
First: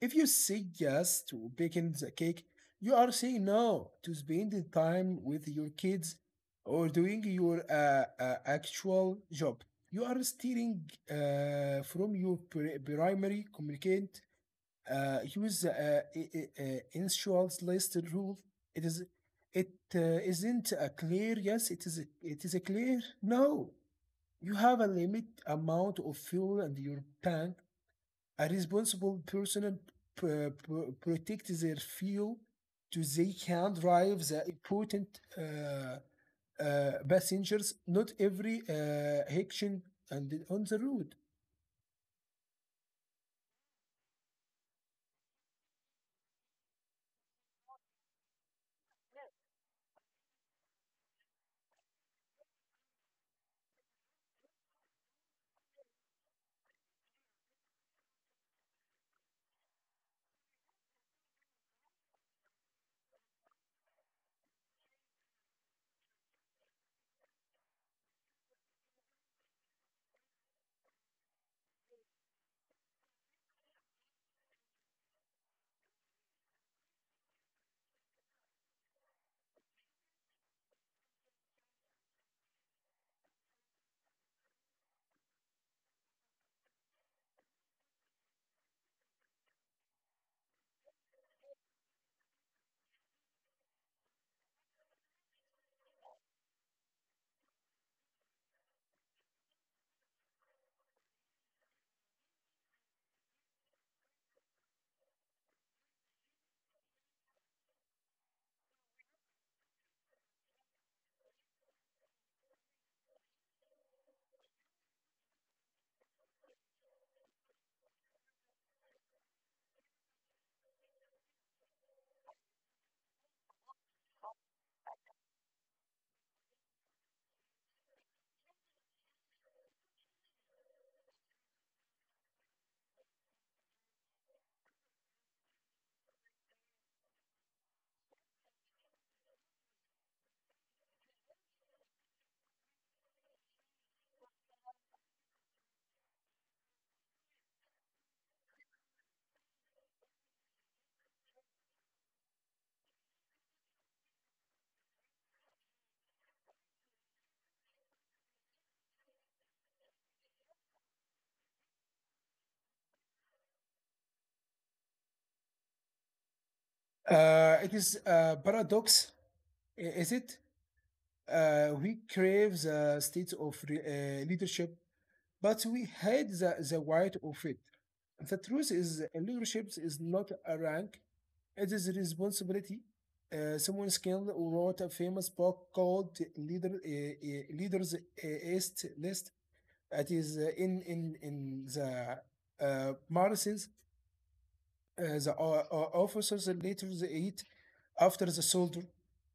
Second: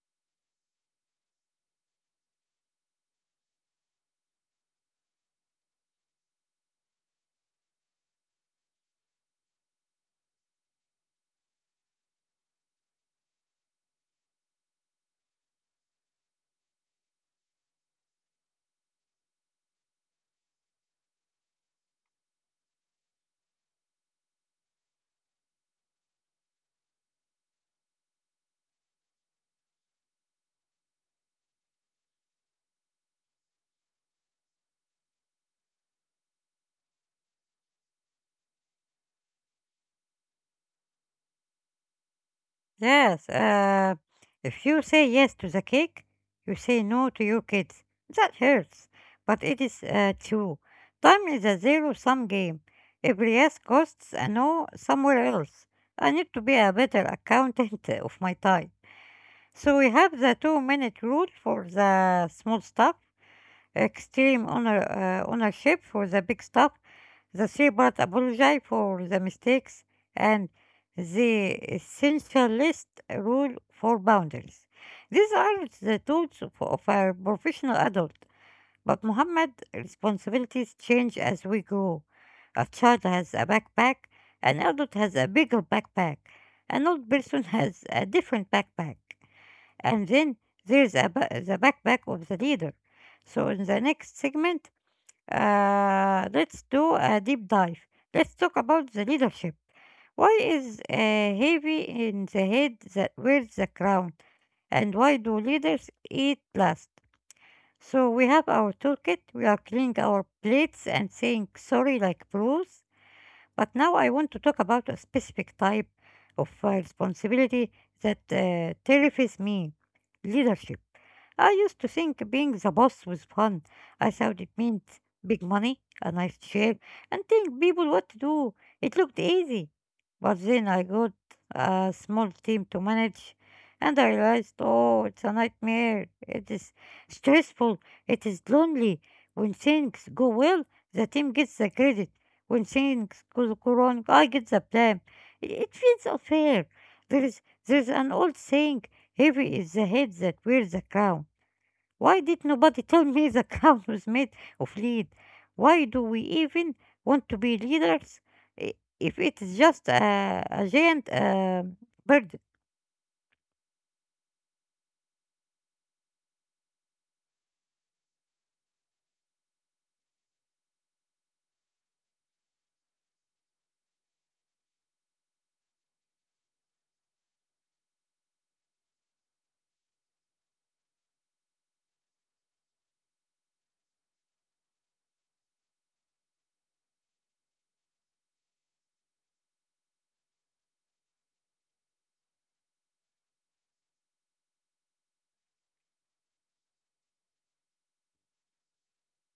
B: If you say yes to baking the cake, you are saying no to spending time with your kids or doing your actual job. You are stealing from your primary communicant. Use the insurance list rule. It is it Isn't a clear yes. It is a clear no. You have a limit amount of fuel in your tank. A responsible person p- protects their fuel so they can drive the important passengers, not every action and on the road.
A: Yes, if you say yes to the cake, you say no to your kids. That hurts, but it is true. Time is a zero-sum game. Every yes costs a no somewhere else. I need to be a better accountant of my time. So we have the 2-minute rule for the small stuff, extreme honor, ownership for the big stuff, the shepherd apologized for the mistakes and the essentialist rule for boundaries. These are the tools of a professional adult, but Muhammad, responsibilities change as we grow. A child has a backpack, an adult has a bigger backpack, an old person has a different backpack, and then there's the backpack of the leader. So, in the next segment, let's do a deep dive. Let's talk about the leadership. Why is heavy in the head that wears the crown? And why do leaders eat last? So we have our toolkit, we are cleaning our plates and saying sorry like pros. But now I want to talk about a specific type of responsibility that terrifies me, leadership. I used to think being the boss was fun. I thought it meant big money, a nice chair, and telling people what to do. It looked easy. But then I got a small team to manage, and I realized, oh, it's a nightmare. It is stressful. It is lonely. When things go well, the team gets the credit. When things go wrong, I get the blame. It feels unfair. There is there's an old saying, heavy is the head that wears the crown. Why did nobody tell me the cow was made of lead? Why do we even want to be leaders i- if it is just a giant bird?
B: It is a paradox, is it? We crave the state of leadership, but we hate the right of it. The truth is, leadership is not a rank. It is a responsibility. Someone skilled wrote a famous book called Leaders East List. It is in the Martians, the officers later they eat after the soldier.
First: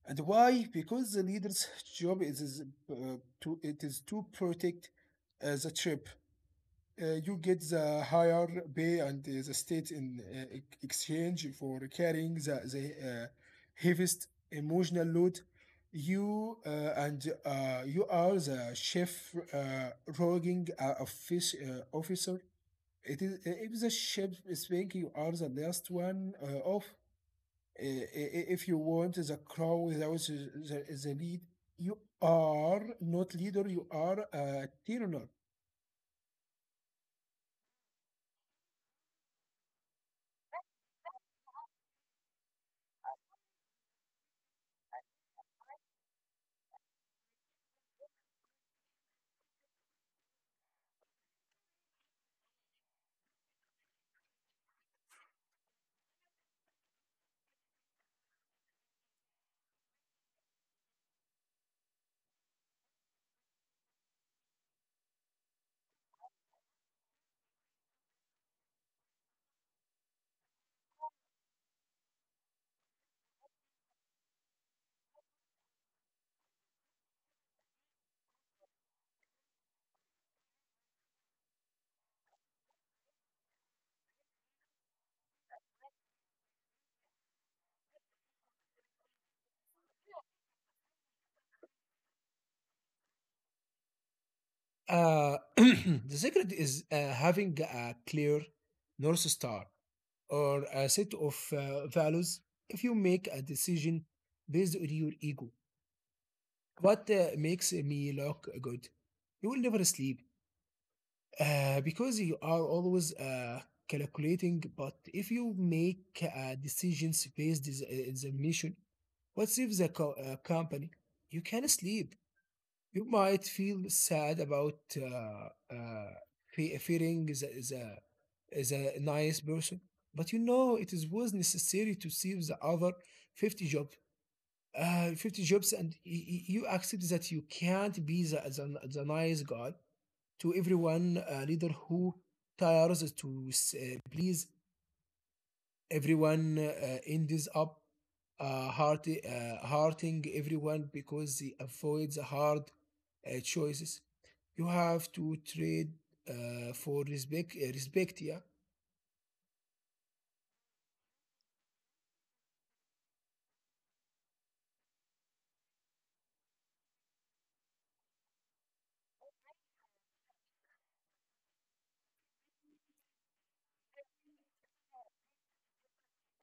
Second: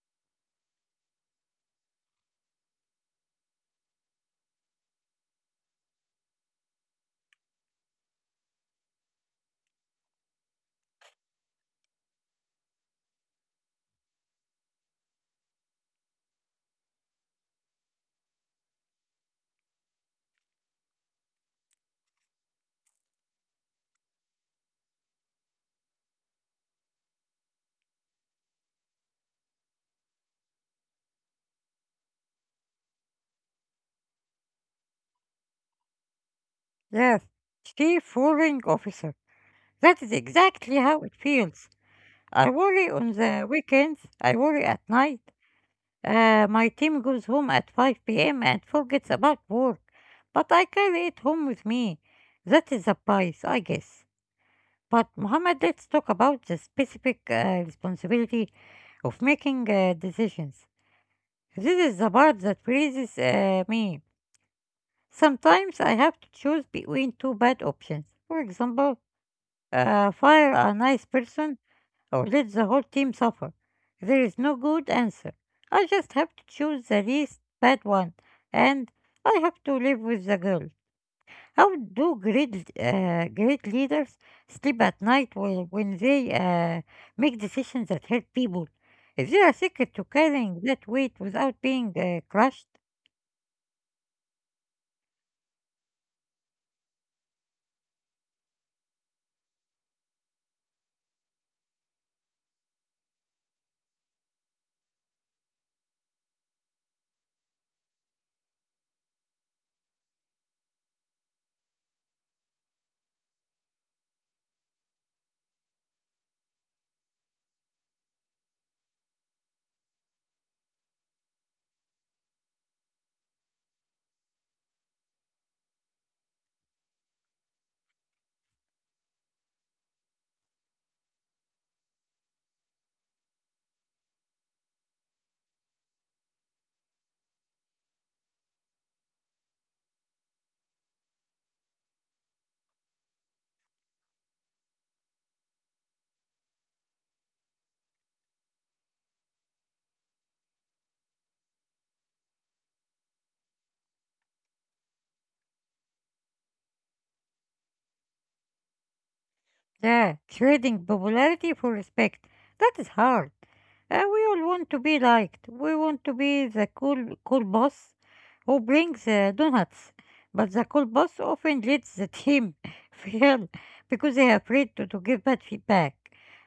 B: And why? Because the leader's job uh, is to protect the ship. You get the higher pay and the state in exchange for carrying the heaviest emotional load. You uh, you are the chief roguing officer. It is if the ship is speaking, you are the last one off. Uh, if you want the crow without the lead, you are not leader. You are a tyranny.
A: Yes, chief warring officer. That is exactly how it feels. I worry on the weekends. I worry at night. My team goes home at 5 p.m. and forgets about work, but I carry it home with me. That is a price, I guess. But Mohammed, let's talk about the specific responsibility of making decisions. This is the part that raises me. Sometimes I have to choose between two bad options. For example, fire a nice person or let the whole team suffer. There is no good answer. I just have to choose the least bad one, and I have to live with the guilt. How do great leaders sleep at night when they make decisions that help people? Is there a secret to carrying that weight without being crushed?
B: The secret is having a clear North Star or a set of values. If you make a decision based on your ego, what makes me look good, you will never sleep because you are always calculating. But if you make decisions based on the mission, what saves the company, you can sleep. You might feel sad about fearing is a nice person, but you know it is was necessary to see the other 50 jobs, and you accept that you can't be the nice guy to everyone leader who tires to please everyone ends up hurting everyone because they avoid the hard choices. You have to trade for respect, yeah.
A: Yeah, trading popularity for respect. That is hard. We all want to be liked. We want to be the cool boss who brings donuts. But the cool boss often lets the team fail because they are afraid to give bad feedback.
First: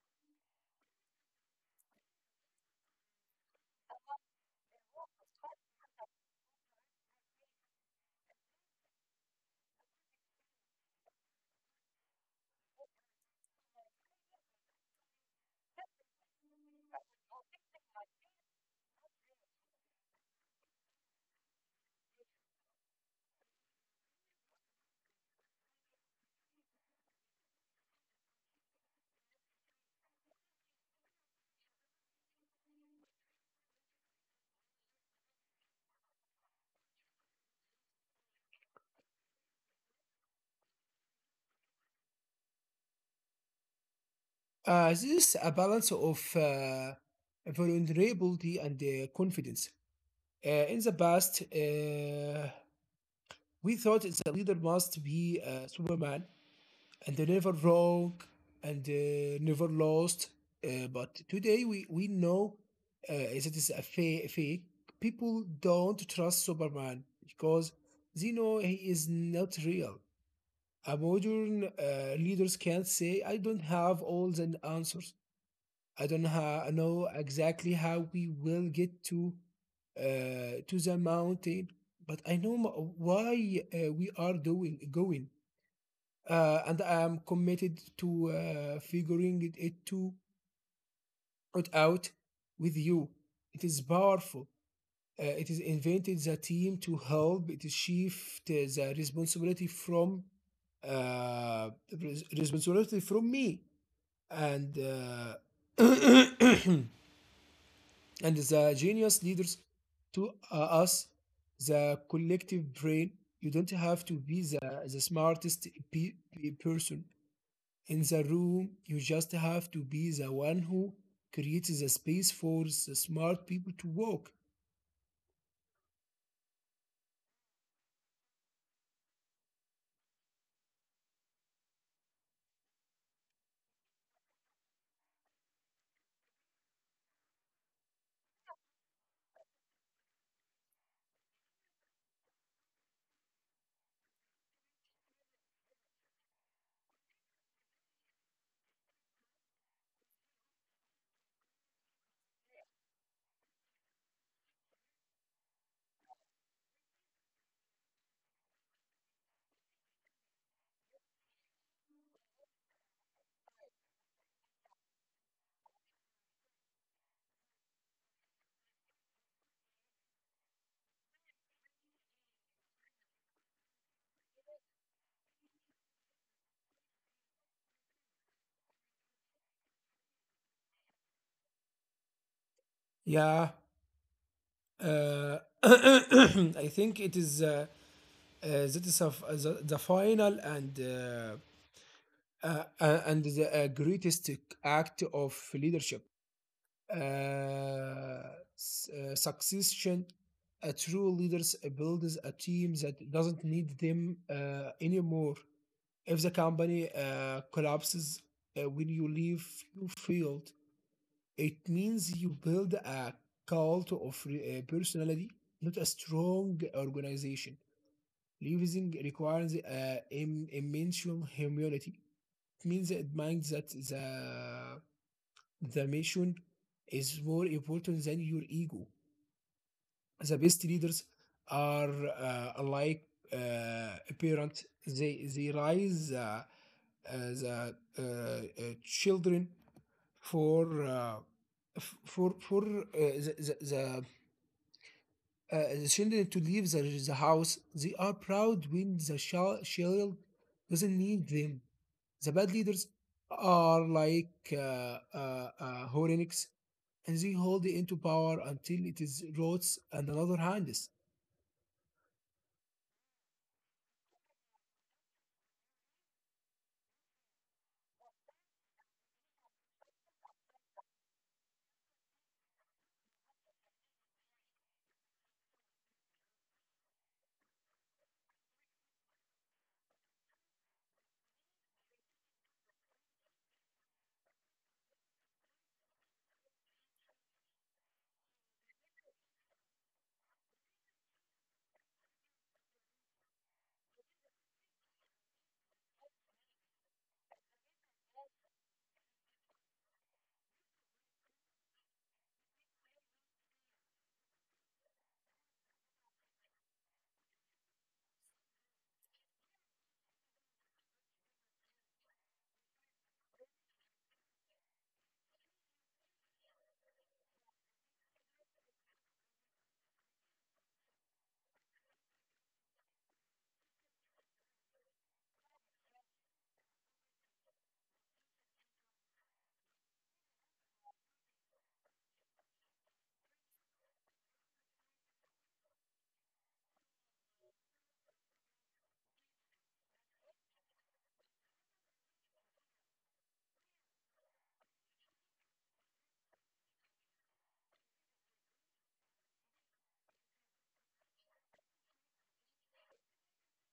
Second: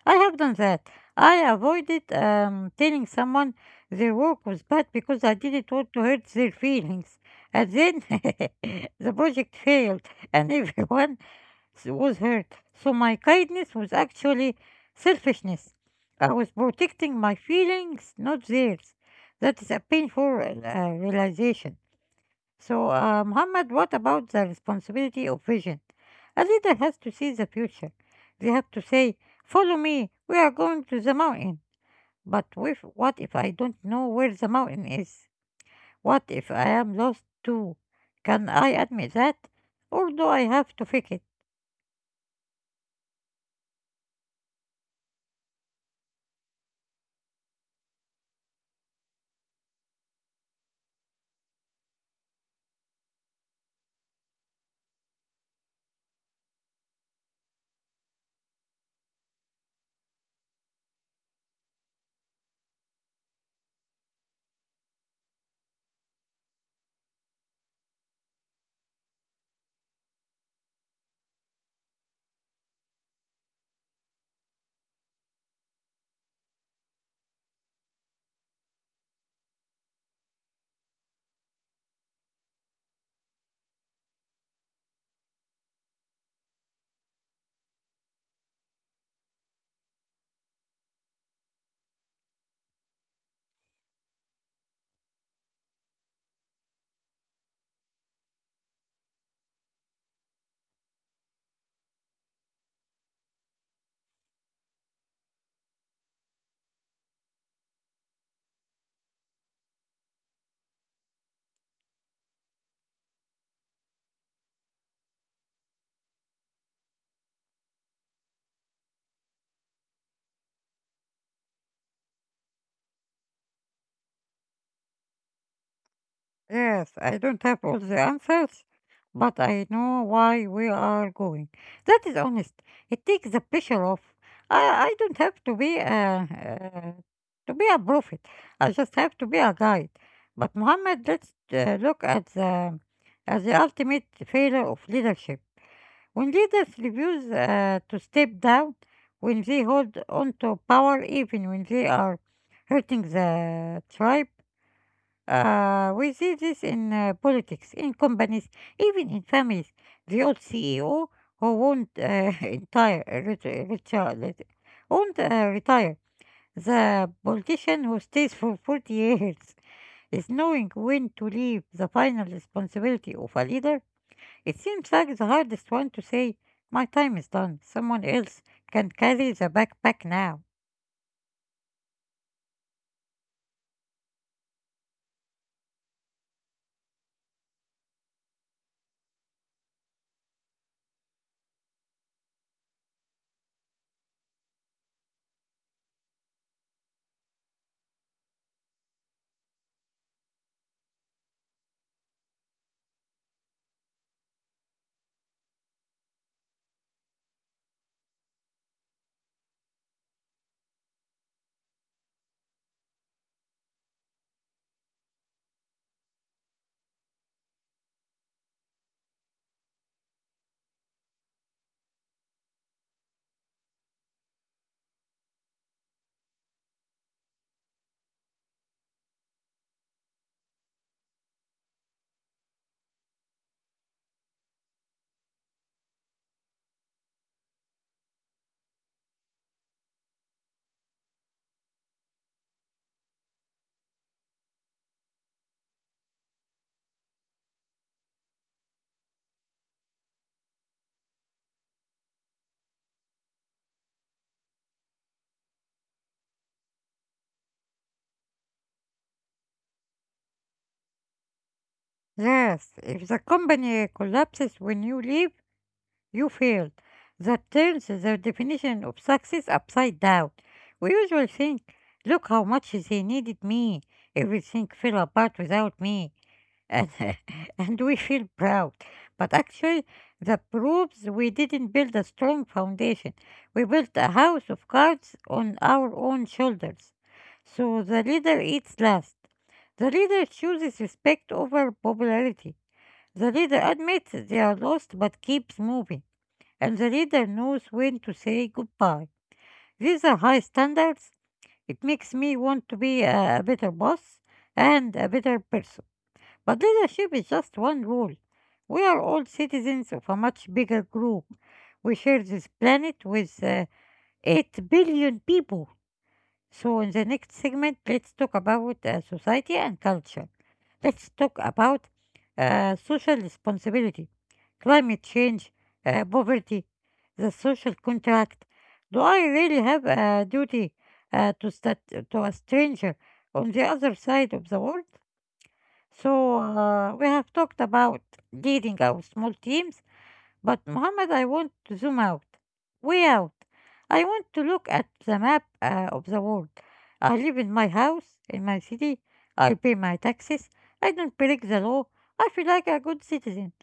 A: I have done that. I avoided telling someone their work was bad because I didn't want to hurt their feelings. And then the project failed and everyone was hurt. So my kindness was actually selfishness. I was protecting my feelings, not theirs. That is a painful realization. So, Muhammad, what about the responsibility of vision? A leader has to see the future. They have to say, follow me, we are going to the mountain. But with, what if I don't know where the mountain is? What if I am lost too? Can I admit that? Or do I have to fake it?
B: This is a balance of vulnerability and confidence. In the past, we thought the leader must be Superman and never wrong and never lost. But today we know, uh, it's a fake. People don't trust Superman because they know he is not real. A modern leaders can't say, I don't have all the answers. I don't know exactly how we will get to the mountain, but I know why we are doing going, and I am committed to figuring it out with you. It is powerful. It is invented the team to help. It is shift the responsibility from uh, responsibility from me and. And the genius leaders to us, the collective brain. You don't have to be the smartest person in the room. You just have to be the one who creates a space for the smart people to walk.
A: Yes, I don't have all the answers, but I know why we are going. That is honest. It takes the pressure off. I, I don't have to be to be a prophet. I just have to be a guide. But Muhammad, let's look at the ultimate failure of leadership. When leaders refuse to step down, when they hold on to power even when they are hurting the tribe, we see this in politics, in companies, even in families. The old CEO who won't entire ret- retire, ret- won't retire. The politician who stays for 40 years, is knowing when to leave the final responsibility of a leader. It seems like the hardest one to say, my time is done. Someone else can carry the backpack now.
B: Yeah. I think it is that is the final and the greatest act of leadership. Uh, Succession, a true leaders builds a team that doesn't need them anymore. If the company collapses when you leave, you failed. It means you build a cult of personality, not a strong organization. Leaving requires immense humility. It means that the mission is more important than your ego. The best leaders are alike uh, parents. They raise uh, the children for f- for the the, the, the children to leave the house. They are proud when the child doesn't need them. The bad leaders are like Horenix, and they hold into power until it is rots and another hands.
A: Yes, if the company collapses when you leave, you failed. That turns their definition of success upside down. We usually think, look how much they needed me. Everything fell apart without me. And, and we feel proud. But actually, that proves we didn't build a strong foundation. We built a house of cards on our own shoulders. So the leader eats last. The leader chooses respect over popularity. The leader admits they are lost but keeps moving, and the leader knows when to say goodbye. These are high standards. It makes me want to be a better boss and a better person. But leadership is just one role. We are all citizens of a much bigger group. We share this planet with 8 billion people. So, in the next segment, let's talk about society and culture. Let's talk about social responsibility, climate change, poverty, the social contract. Do I really have a duty to a stranger on the other side of the world? So, we have talked about leading our small teams, but Mohammed, I want to zoom out, way out. I want to look at the map of the world. I live in my house, in my city. I pay my taxes. I don't break the law. I feel like a good citizen.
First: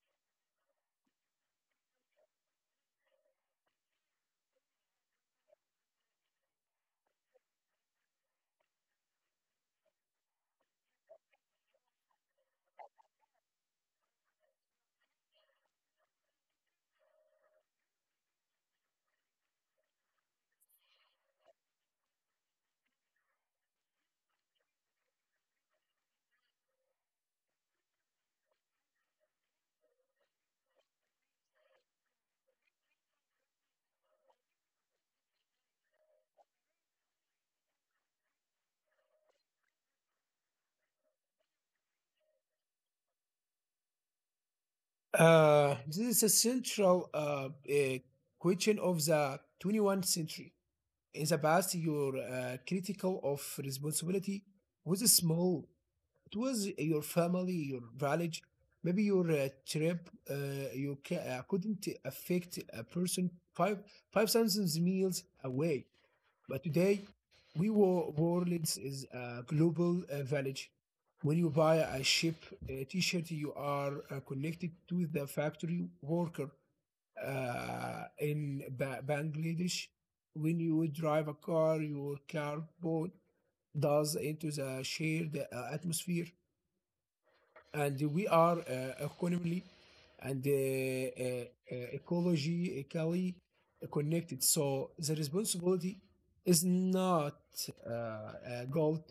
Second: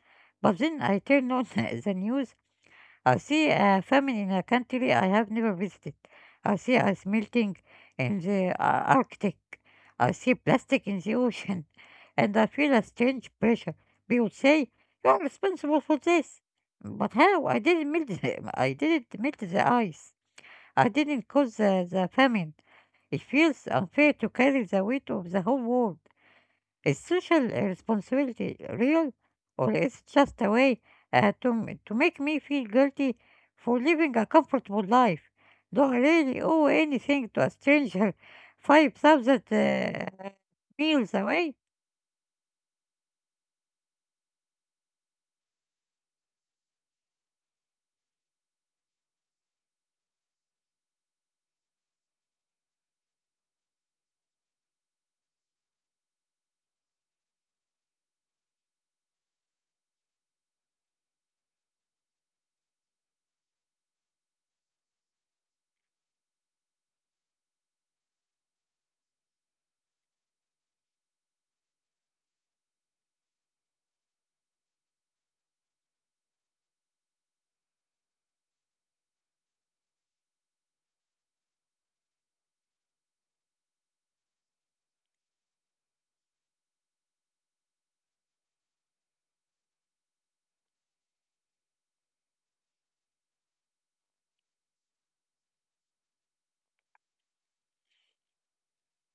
A: But then I turn on the news. I see a famine in a country I have never visited. I see ice melting in the Arctic. I see plastic in the ocean. And I feel a strange pressure. People say, you are responsible for this. But how? I didn't melt the, I didn't melt the ice. I didn't cause the famine. It feels unfair to carry the weight of the whole world. Is social responsibility real, or is it just a way to make me feel guilty for living a comfortable life? Do I really owe anything to a stranger 5,000 meals away?
B: This is a central question of the 21st century. In the past, your critical of responsibility was small. It was your family, your village, maybe your trip. You couldn't affect a person five thousand miles away. But today, we WeWar Worlds is a global village. When you buy a ship t-shirt, you are connected to the factory worker in Bangladesh. When you drive a car, your cardboard does into the shared atmosphere, and we are economically and ecologically connected. So the responsibility is not gold;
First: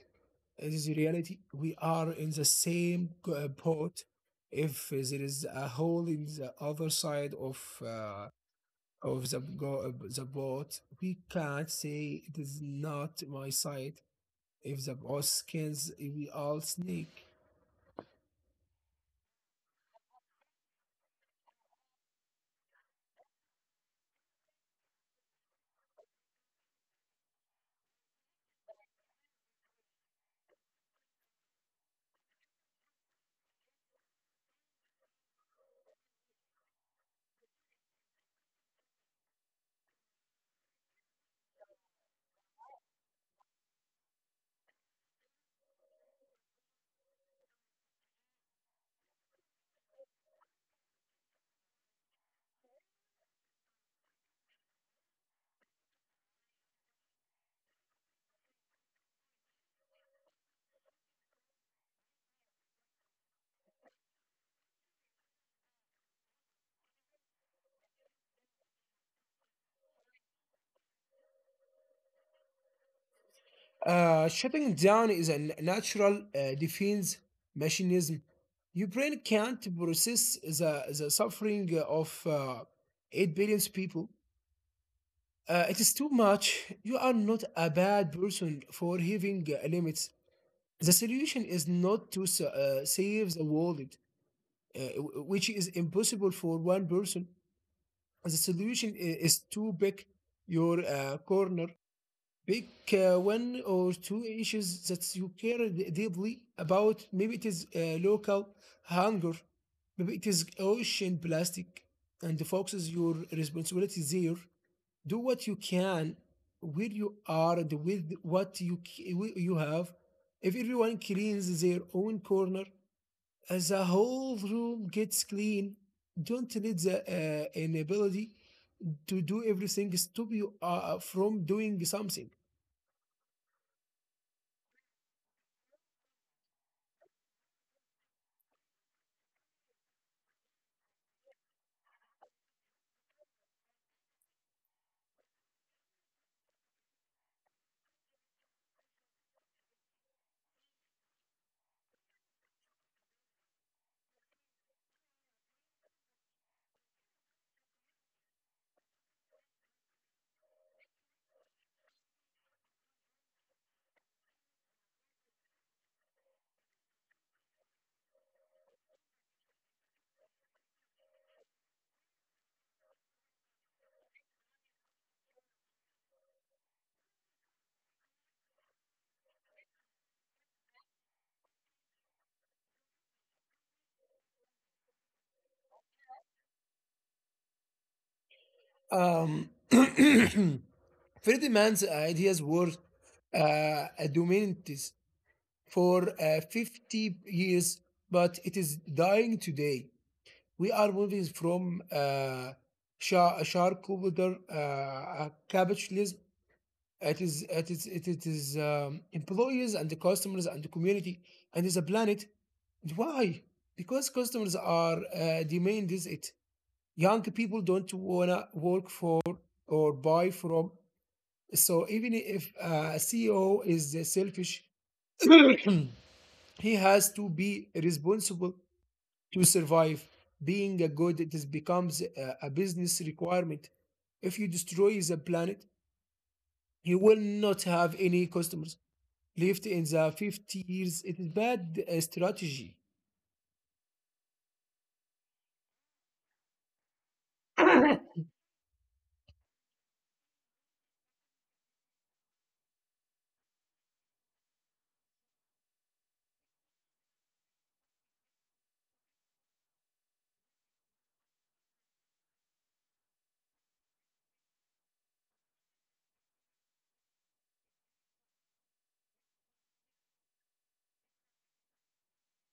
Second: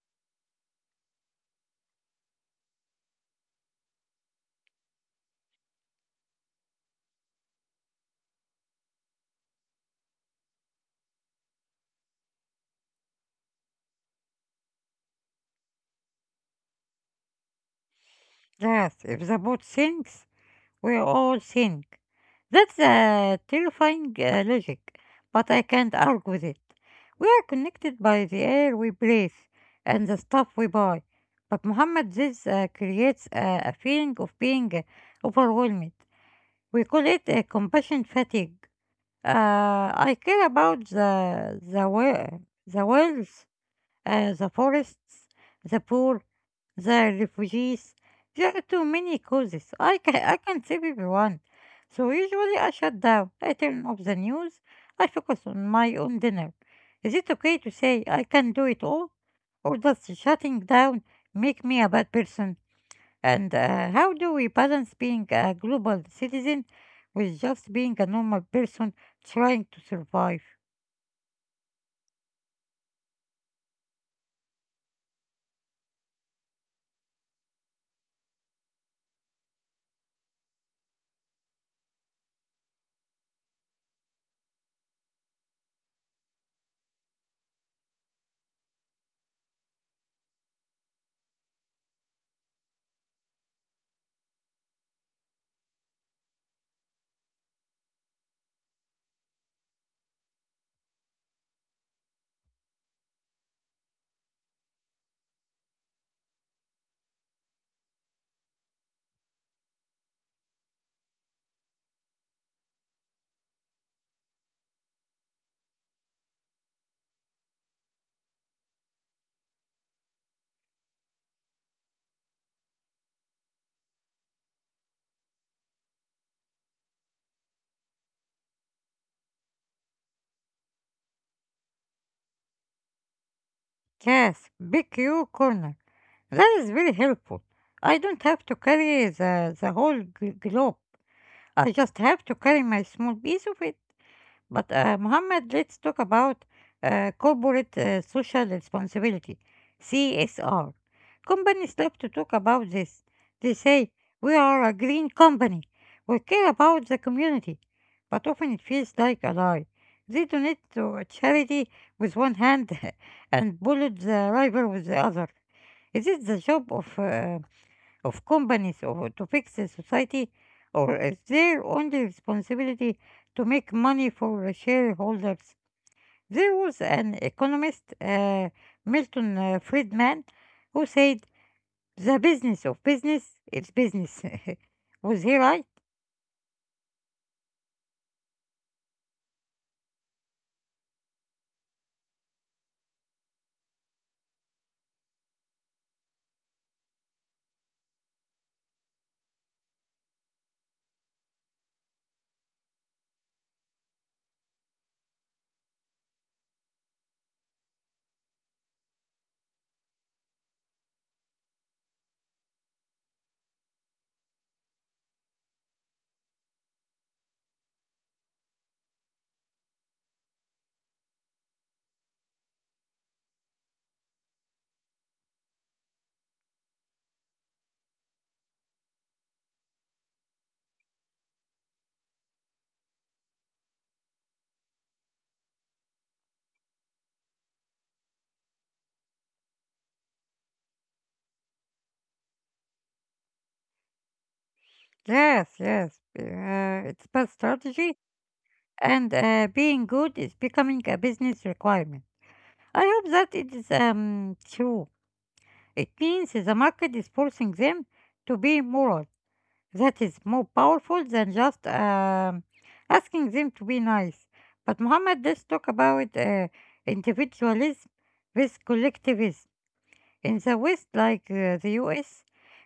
B: it is reality. We are in the same boat. If there is a hole in the other side uh, of the boat, we can't say it is not my side. If the boss scans, we all sneak.
A: Yes, if the boat sinks, we all think. That's a terrifying logic, but I can't argue with it. We are connected by the air we breathe and the stuff we buy. But Muhammad, this creates a feeling of being overwhelmed. We call it a compassion fatigue. I care about the wells, the forests, the poor, the refugees. There are too many causes. I can't save everyone. So usually I shut down. I turn off the news. I focus on my own dinner. Is it okay to say I can do it all? Or does shutting down make me a bad person? And how do we balance being a global citizen with just being a normal person trying to survive?
B: Shutting down is a natural defense mechanism. Your brain can't process the suffering of 8 billion people. It is too much. You are not a bad person for having limits. The solution is not to save the world, which is impossible for one person. The solution is to pick your corner. Pick one or two issues that you care deeply about. Maybe it is local hunger, maybe it is ocean plastic, and focuses your responsibility there. Do what you can, where you are, and with what you have. If everyone cleans their own corner, as a whole room gets clean. Don't let the inability to do everything stop you from doing something.
A: Yes, big you corner. That is really helpful. I don't have to carry the whole globe. I just have to carry my small piece of it. But, Mohammed, let's talk about corporate social responsibility, CSR. Companies love to talk about this. They say, we are a green company. We care about the community. But often it feels like a lie. They donate to a charity with one hand and bullet the rival with the other. Is it the job of companies or to fix the society, or is their only responsibility to make money for the shareholders? There was an economist, Milton Friedman, who said, the business of business is business. Was he right?
B: Um, Ferdinand ideas were uh, dominant for 50 years, but it is dying today. We are moving from charcuterie capitalism. It is employees and the customers and the community and is a planet. Why? Because customers are demand is it young people don't wanna work for or buy from. So even if a CEO is selfish, he has to be responsible to survive. Being a good, it is becomes a business requirement. If you destroy the planet, you will not have any customers left in the 50 years. It is bad strategy.
A: Yes, yes. It's best strategy, and being good is becoming a business requirement. I hope that it is true. It means the market is forcing them to be moral. That is more powerful than just asking them to be nice. But Muhammad, does talk about individualism with collectivism. In the West, like the US,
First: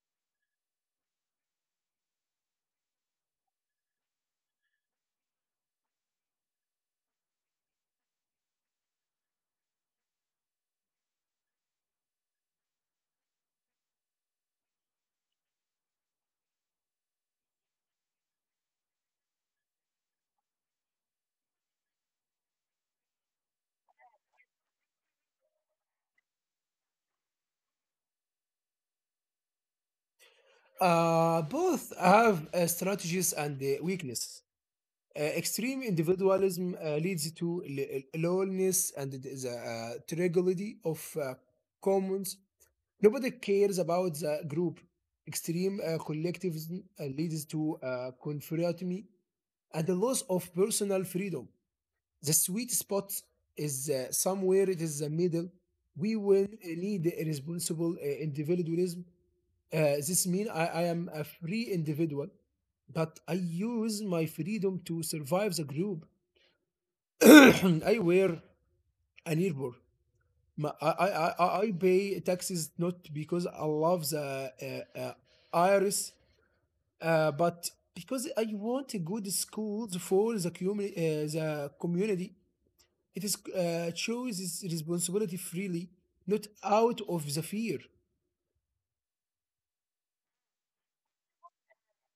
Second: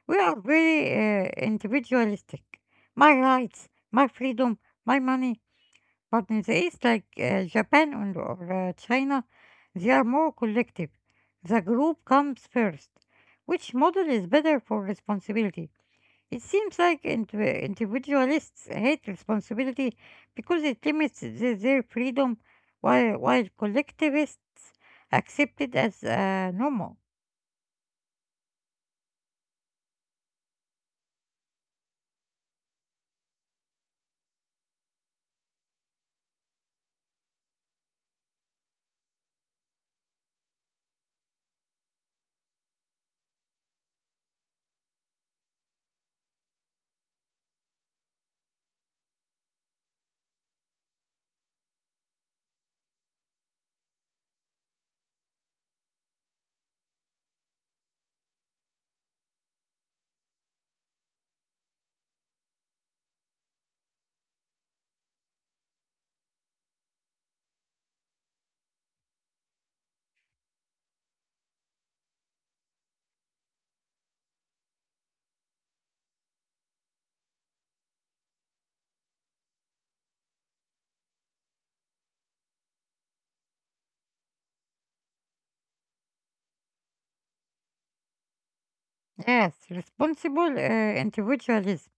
A: we are very individualistic. My rights, my freedom, my money. But in the East, like Japan and, or China, they are more collective. The group comes first. Which model is better for responsibility? It seems like individualists hate responsibility because it limits their freedom, while collectivists accept it as normal.
B: Both have strategies and weaknesses. Extreme individualism leads to loneliness and tragedy of commons. Nobody cares about the group. Extreme collectivism leads to conformity and the loss of personal freedom. The sweet spot is somewhere it is the middle. We will need a responsible individualism. This means I am a free individual, but I use my freedom to survive the group. I wear an earbud. I pay taxes not because I love the IRS, but because I want a good schools for the community. It is choose its responsibility freely, not out of the fear.
A: Yes, responsible individualism,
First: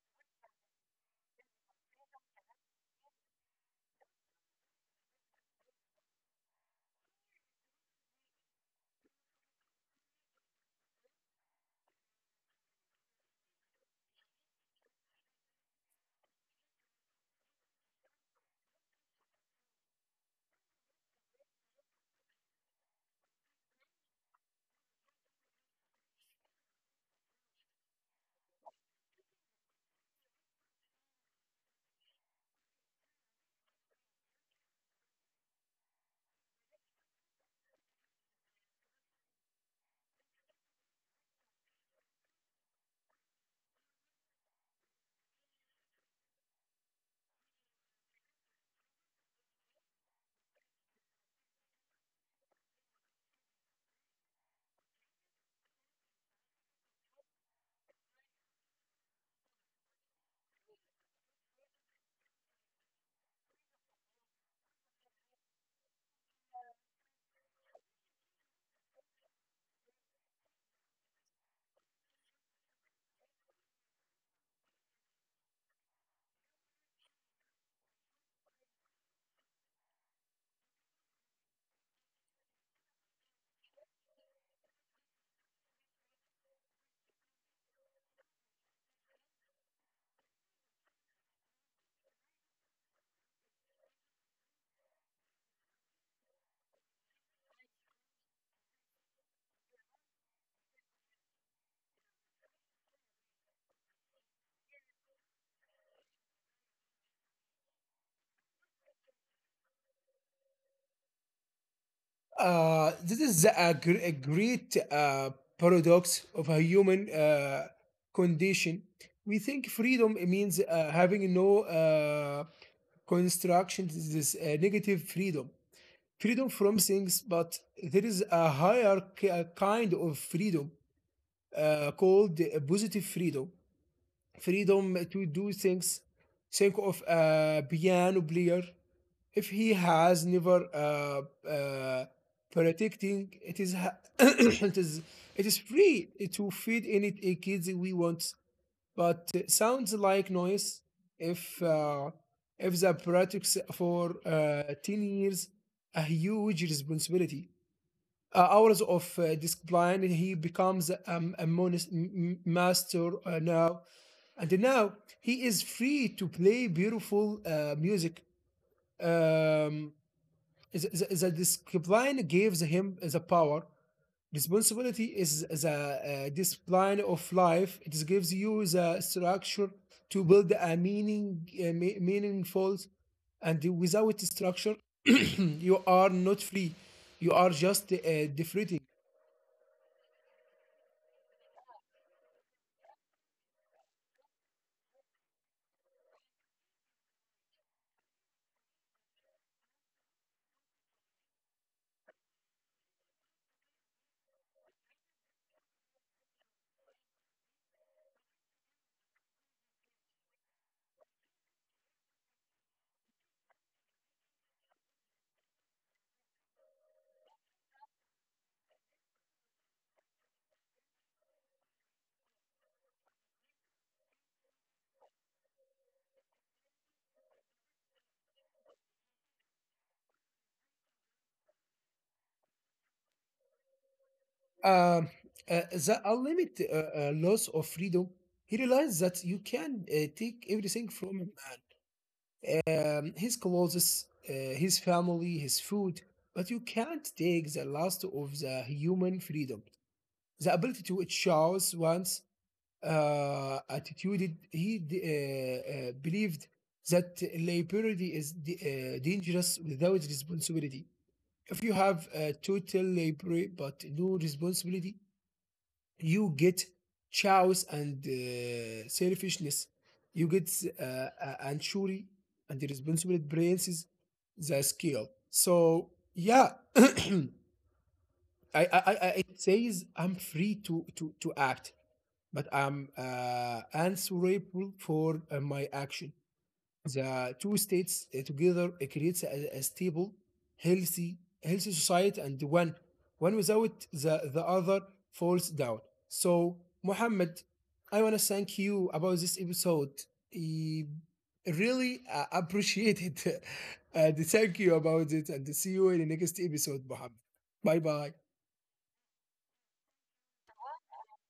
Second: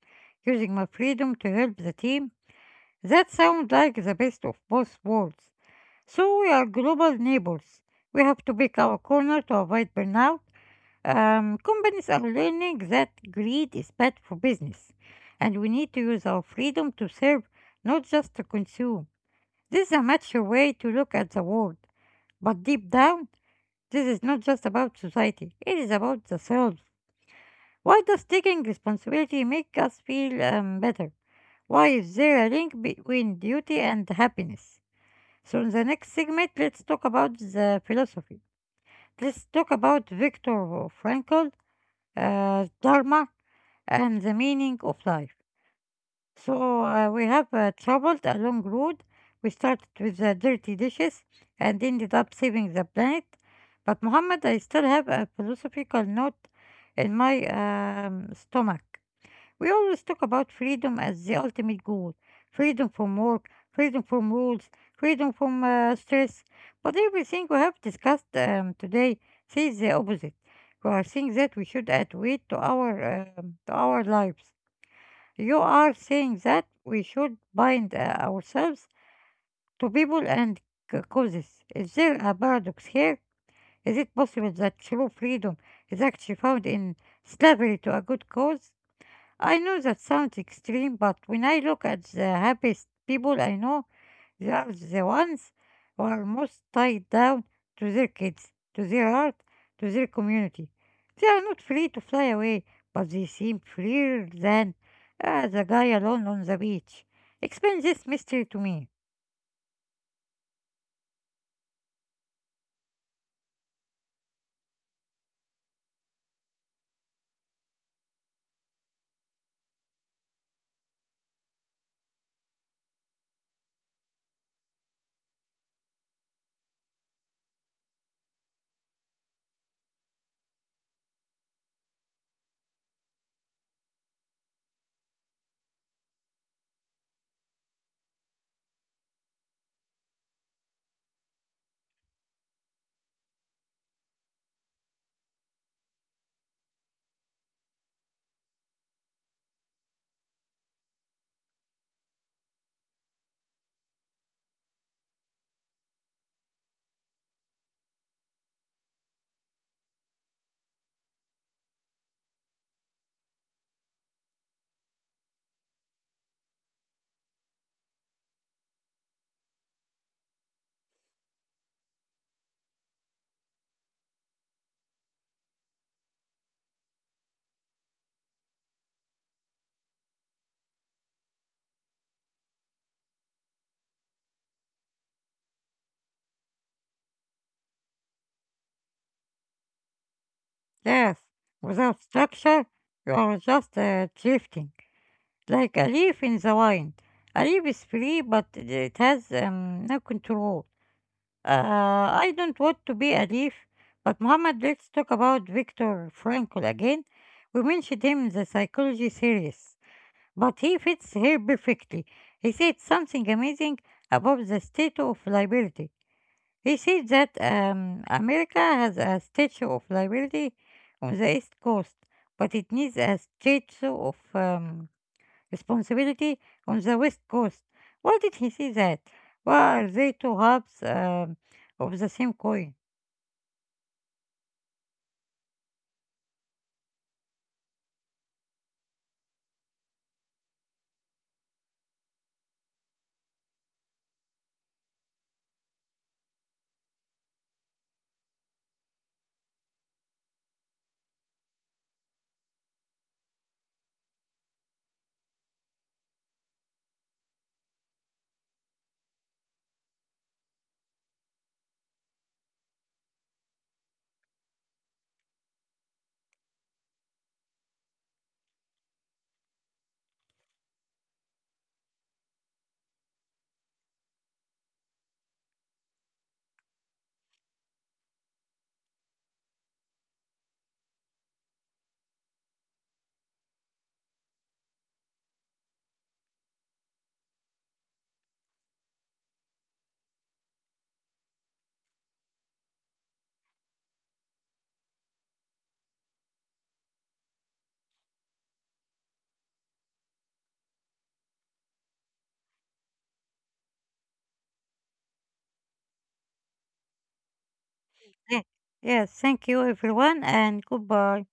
A: using my freedom to help the team. That sounds like the best of both worlds. So we are global neighbors. We have to pick our corner to avoid burnout. Companies are learning that greed is bad for business, and we need to use our freedom to serve, not just to consume. This is a mature way to look at the world, but deep down, this is not just about society, it is about the self. Why does taking responsibility make us feel better? Why is there a link between duty and happiness? So, in the next segment, let's talk about the philosophy. Let's talk about Viktor Frankl, dharma and the meaning of life. So we have traveled a long road. We started with the dirty dishes and ended up saving the planet. But Muhammad, I still have a philosophical note in my stomach. We always talk about freedom as the ultimate goal: freedom from work, freedom from rules, freedom from stress. But everything we have discussed today says the opposite. You are saying that we should add weight to to our lives. You are saying that we should bind ourselves to people and causes. Is there a paradox here? Is it possible that true freedom is actually found in slavery to a good cause? I know that sounds extreme, but when I look at the happiest people I know, they are the ones who are most tied down to their kids, to their art, to their community. They are not free to fly away, but they seem freer than the guy alone on the beach. Explain this mystery to me.
B: This is a great paradox of a human condition. We think freedom means having no constructions, this negative freedom, freedom from things, but there is a higher kind of freedom called positive freedom. Freedom to do things. Think of a piano player. If he has never protecting, it is it is free to feed any kids we want. But sounds like noise. If uh, if the projects for 10 years, a huge responsibility hours of discipline. He becomes a master now, and now he is free to play beautiful music. Um, the discipline gives him the power. Responsibility is the discipline of life. It gives you the structure to build a meaningful, and without structure, you are not free. You are just deflating.
A: Yes, without structure, you are just drifting, like a leaf in the wind. A leaf is free, but it has no control. I don't want to be a thief, but Muhammad, let's talk about Viktor Frankl again. We mentioned him in the psychology series, but he fits here perfectly. He said something amazing about the Statue of Liberty. He said that America has a Statue of Liberty on the East Coast, but it needs a statue of responsibility on the West Coast. Why did he say that? Why are they two halves of the same coin?
B: Um, the ultimate loss of freedom, he realized that you can take everything from a man, his clothes, his family, his food, but you can't take the last of the human freedom. The ability to choose one's attitude, he believed that liberty is dangerous without responsibility. If you have total liberty but no responsibility, you get chows and selfishness. You get anchory, and the responsible brains the skill. So, yeah. It says I'm free to act, but I'm answerable for my action. The two states together creates a stable, healthy society, and one without the other falls down. So, Muhammad, I want to thank you about this episode. I really appreciate it, and thank you about it. And see you in the next episode, Muhammad. Bye bye.
A: Yeah. Yes, thank you everyone and goodbye.